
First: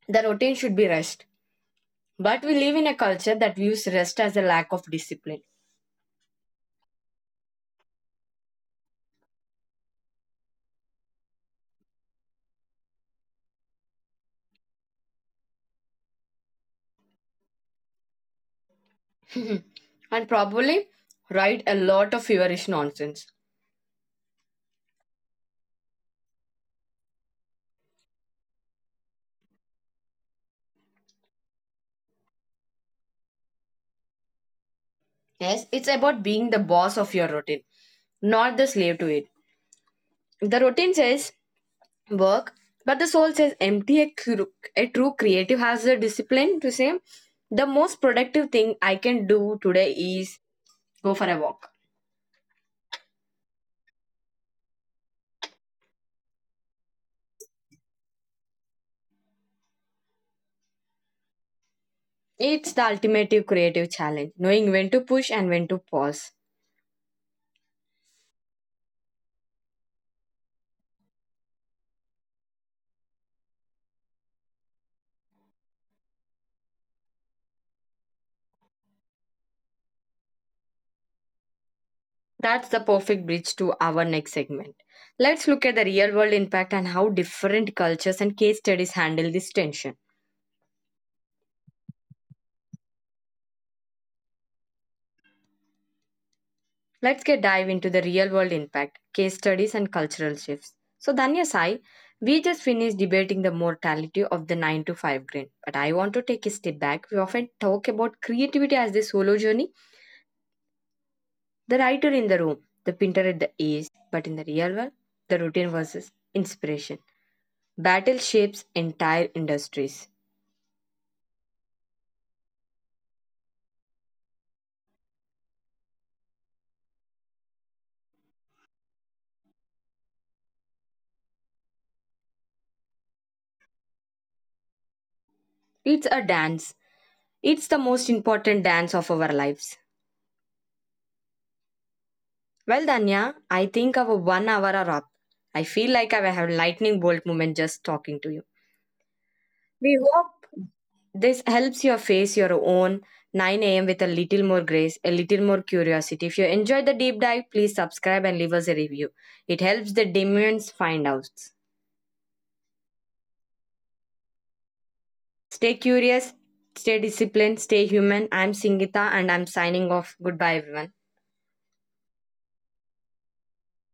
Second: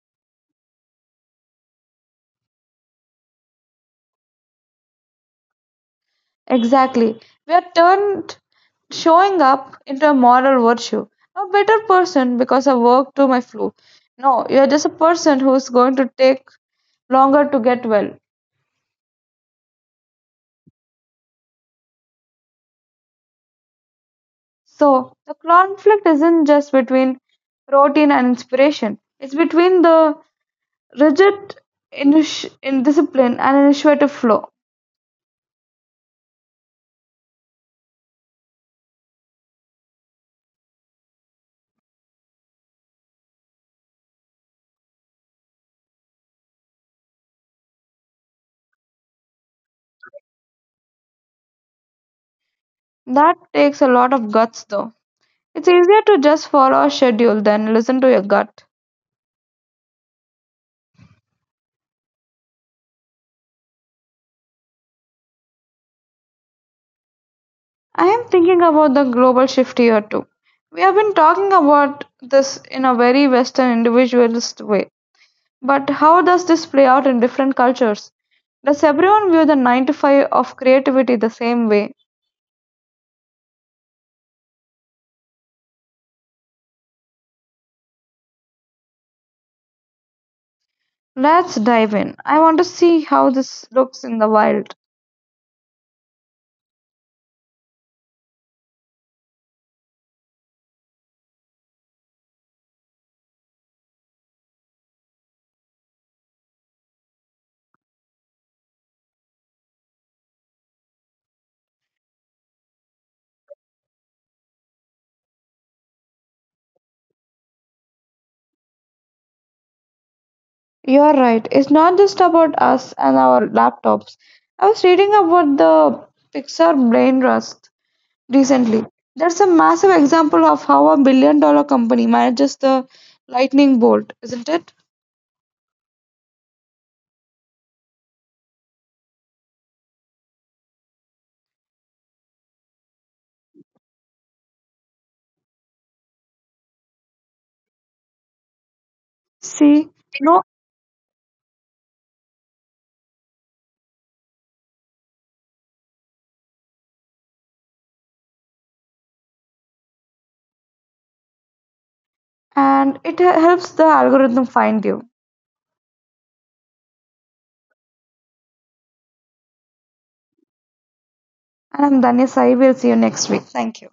the routine should be rest. But we live in a culture that views rest as a lack of discipline.
Exactly. We are turned showing up into a moral virtue. I'm a better person because I worked through my flu. No, you're just a person who's going to take longer to get well.
And probably write a lot of feverish nonsense.
So the conflict isn't just between routine and inspiration. It's between the rigid in discipline and initiative flow.
Yes, it's about being the boss of your routine, not the slave to it. The routine says work, but the soul says empty. A, a true creative has the discipline to say, the most productive thing I can do today is go for a walk.
That takes a lot of guts though. It's easier to just follow a schedule than listen to your gut.
It's the ultimate creative challenge, knowing when to push and when to pause.
I am thinking about the global shift here too. We have been talking about this in a very Western individualist way, but how does this play out in different cultures? Does everyone view the 9 to 5 of creativity the same way?
That's the perfect bridge to our next segment. Let's look at the real world impact and how different cultures and case studies handle this tension.
Let's dive in. I want to see how this looks in the wild.
Let's get dive into the real world impact, case studies, and cultural shifts. So, Danya Sai, we just finished debating the mortality of the 9 to 5 grind, but I want to take a step back. We often talk about creativity as the solo journey, the writer in the room, the painter at the ease, but in the real world, the routine versus inspiration. Battle shapes entire industries.
You're right, it's not just about us and our laptops. I was reading about the Pixar brain rust recently. That's a massive example of how a $1 billion company manages the lightning bolt, isn't it?
It's a dance, it's the most important dance of our lives. Well, Danya, I think our 1 hour are up. I feel like I have a lightning bolt moment just talking to you.
See,
We
no,
hope this helps you face your own 9 a.m. with a little more grace, a little more curiosity. If you enjoyed the deep dive, please subscribe and leave us a review. It helps the demons find out.
and it helps the algorithm find you.
Stay curious, stay disciplined, stay human. I'm Singita and I'm signing off. Goodbye, everyone.
And I'm Danya Sai. We'll see you next week. Thank you.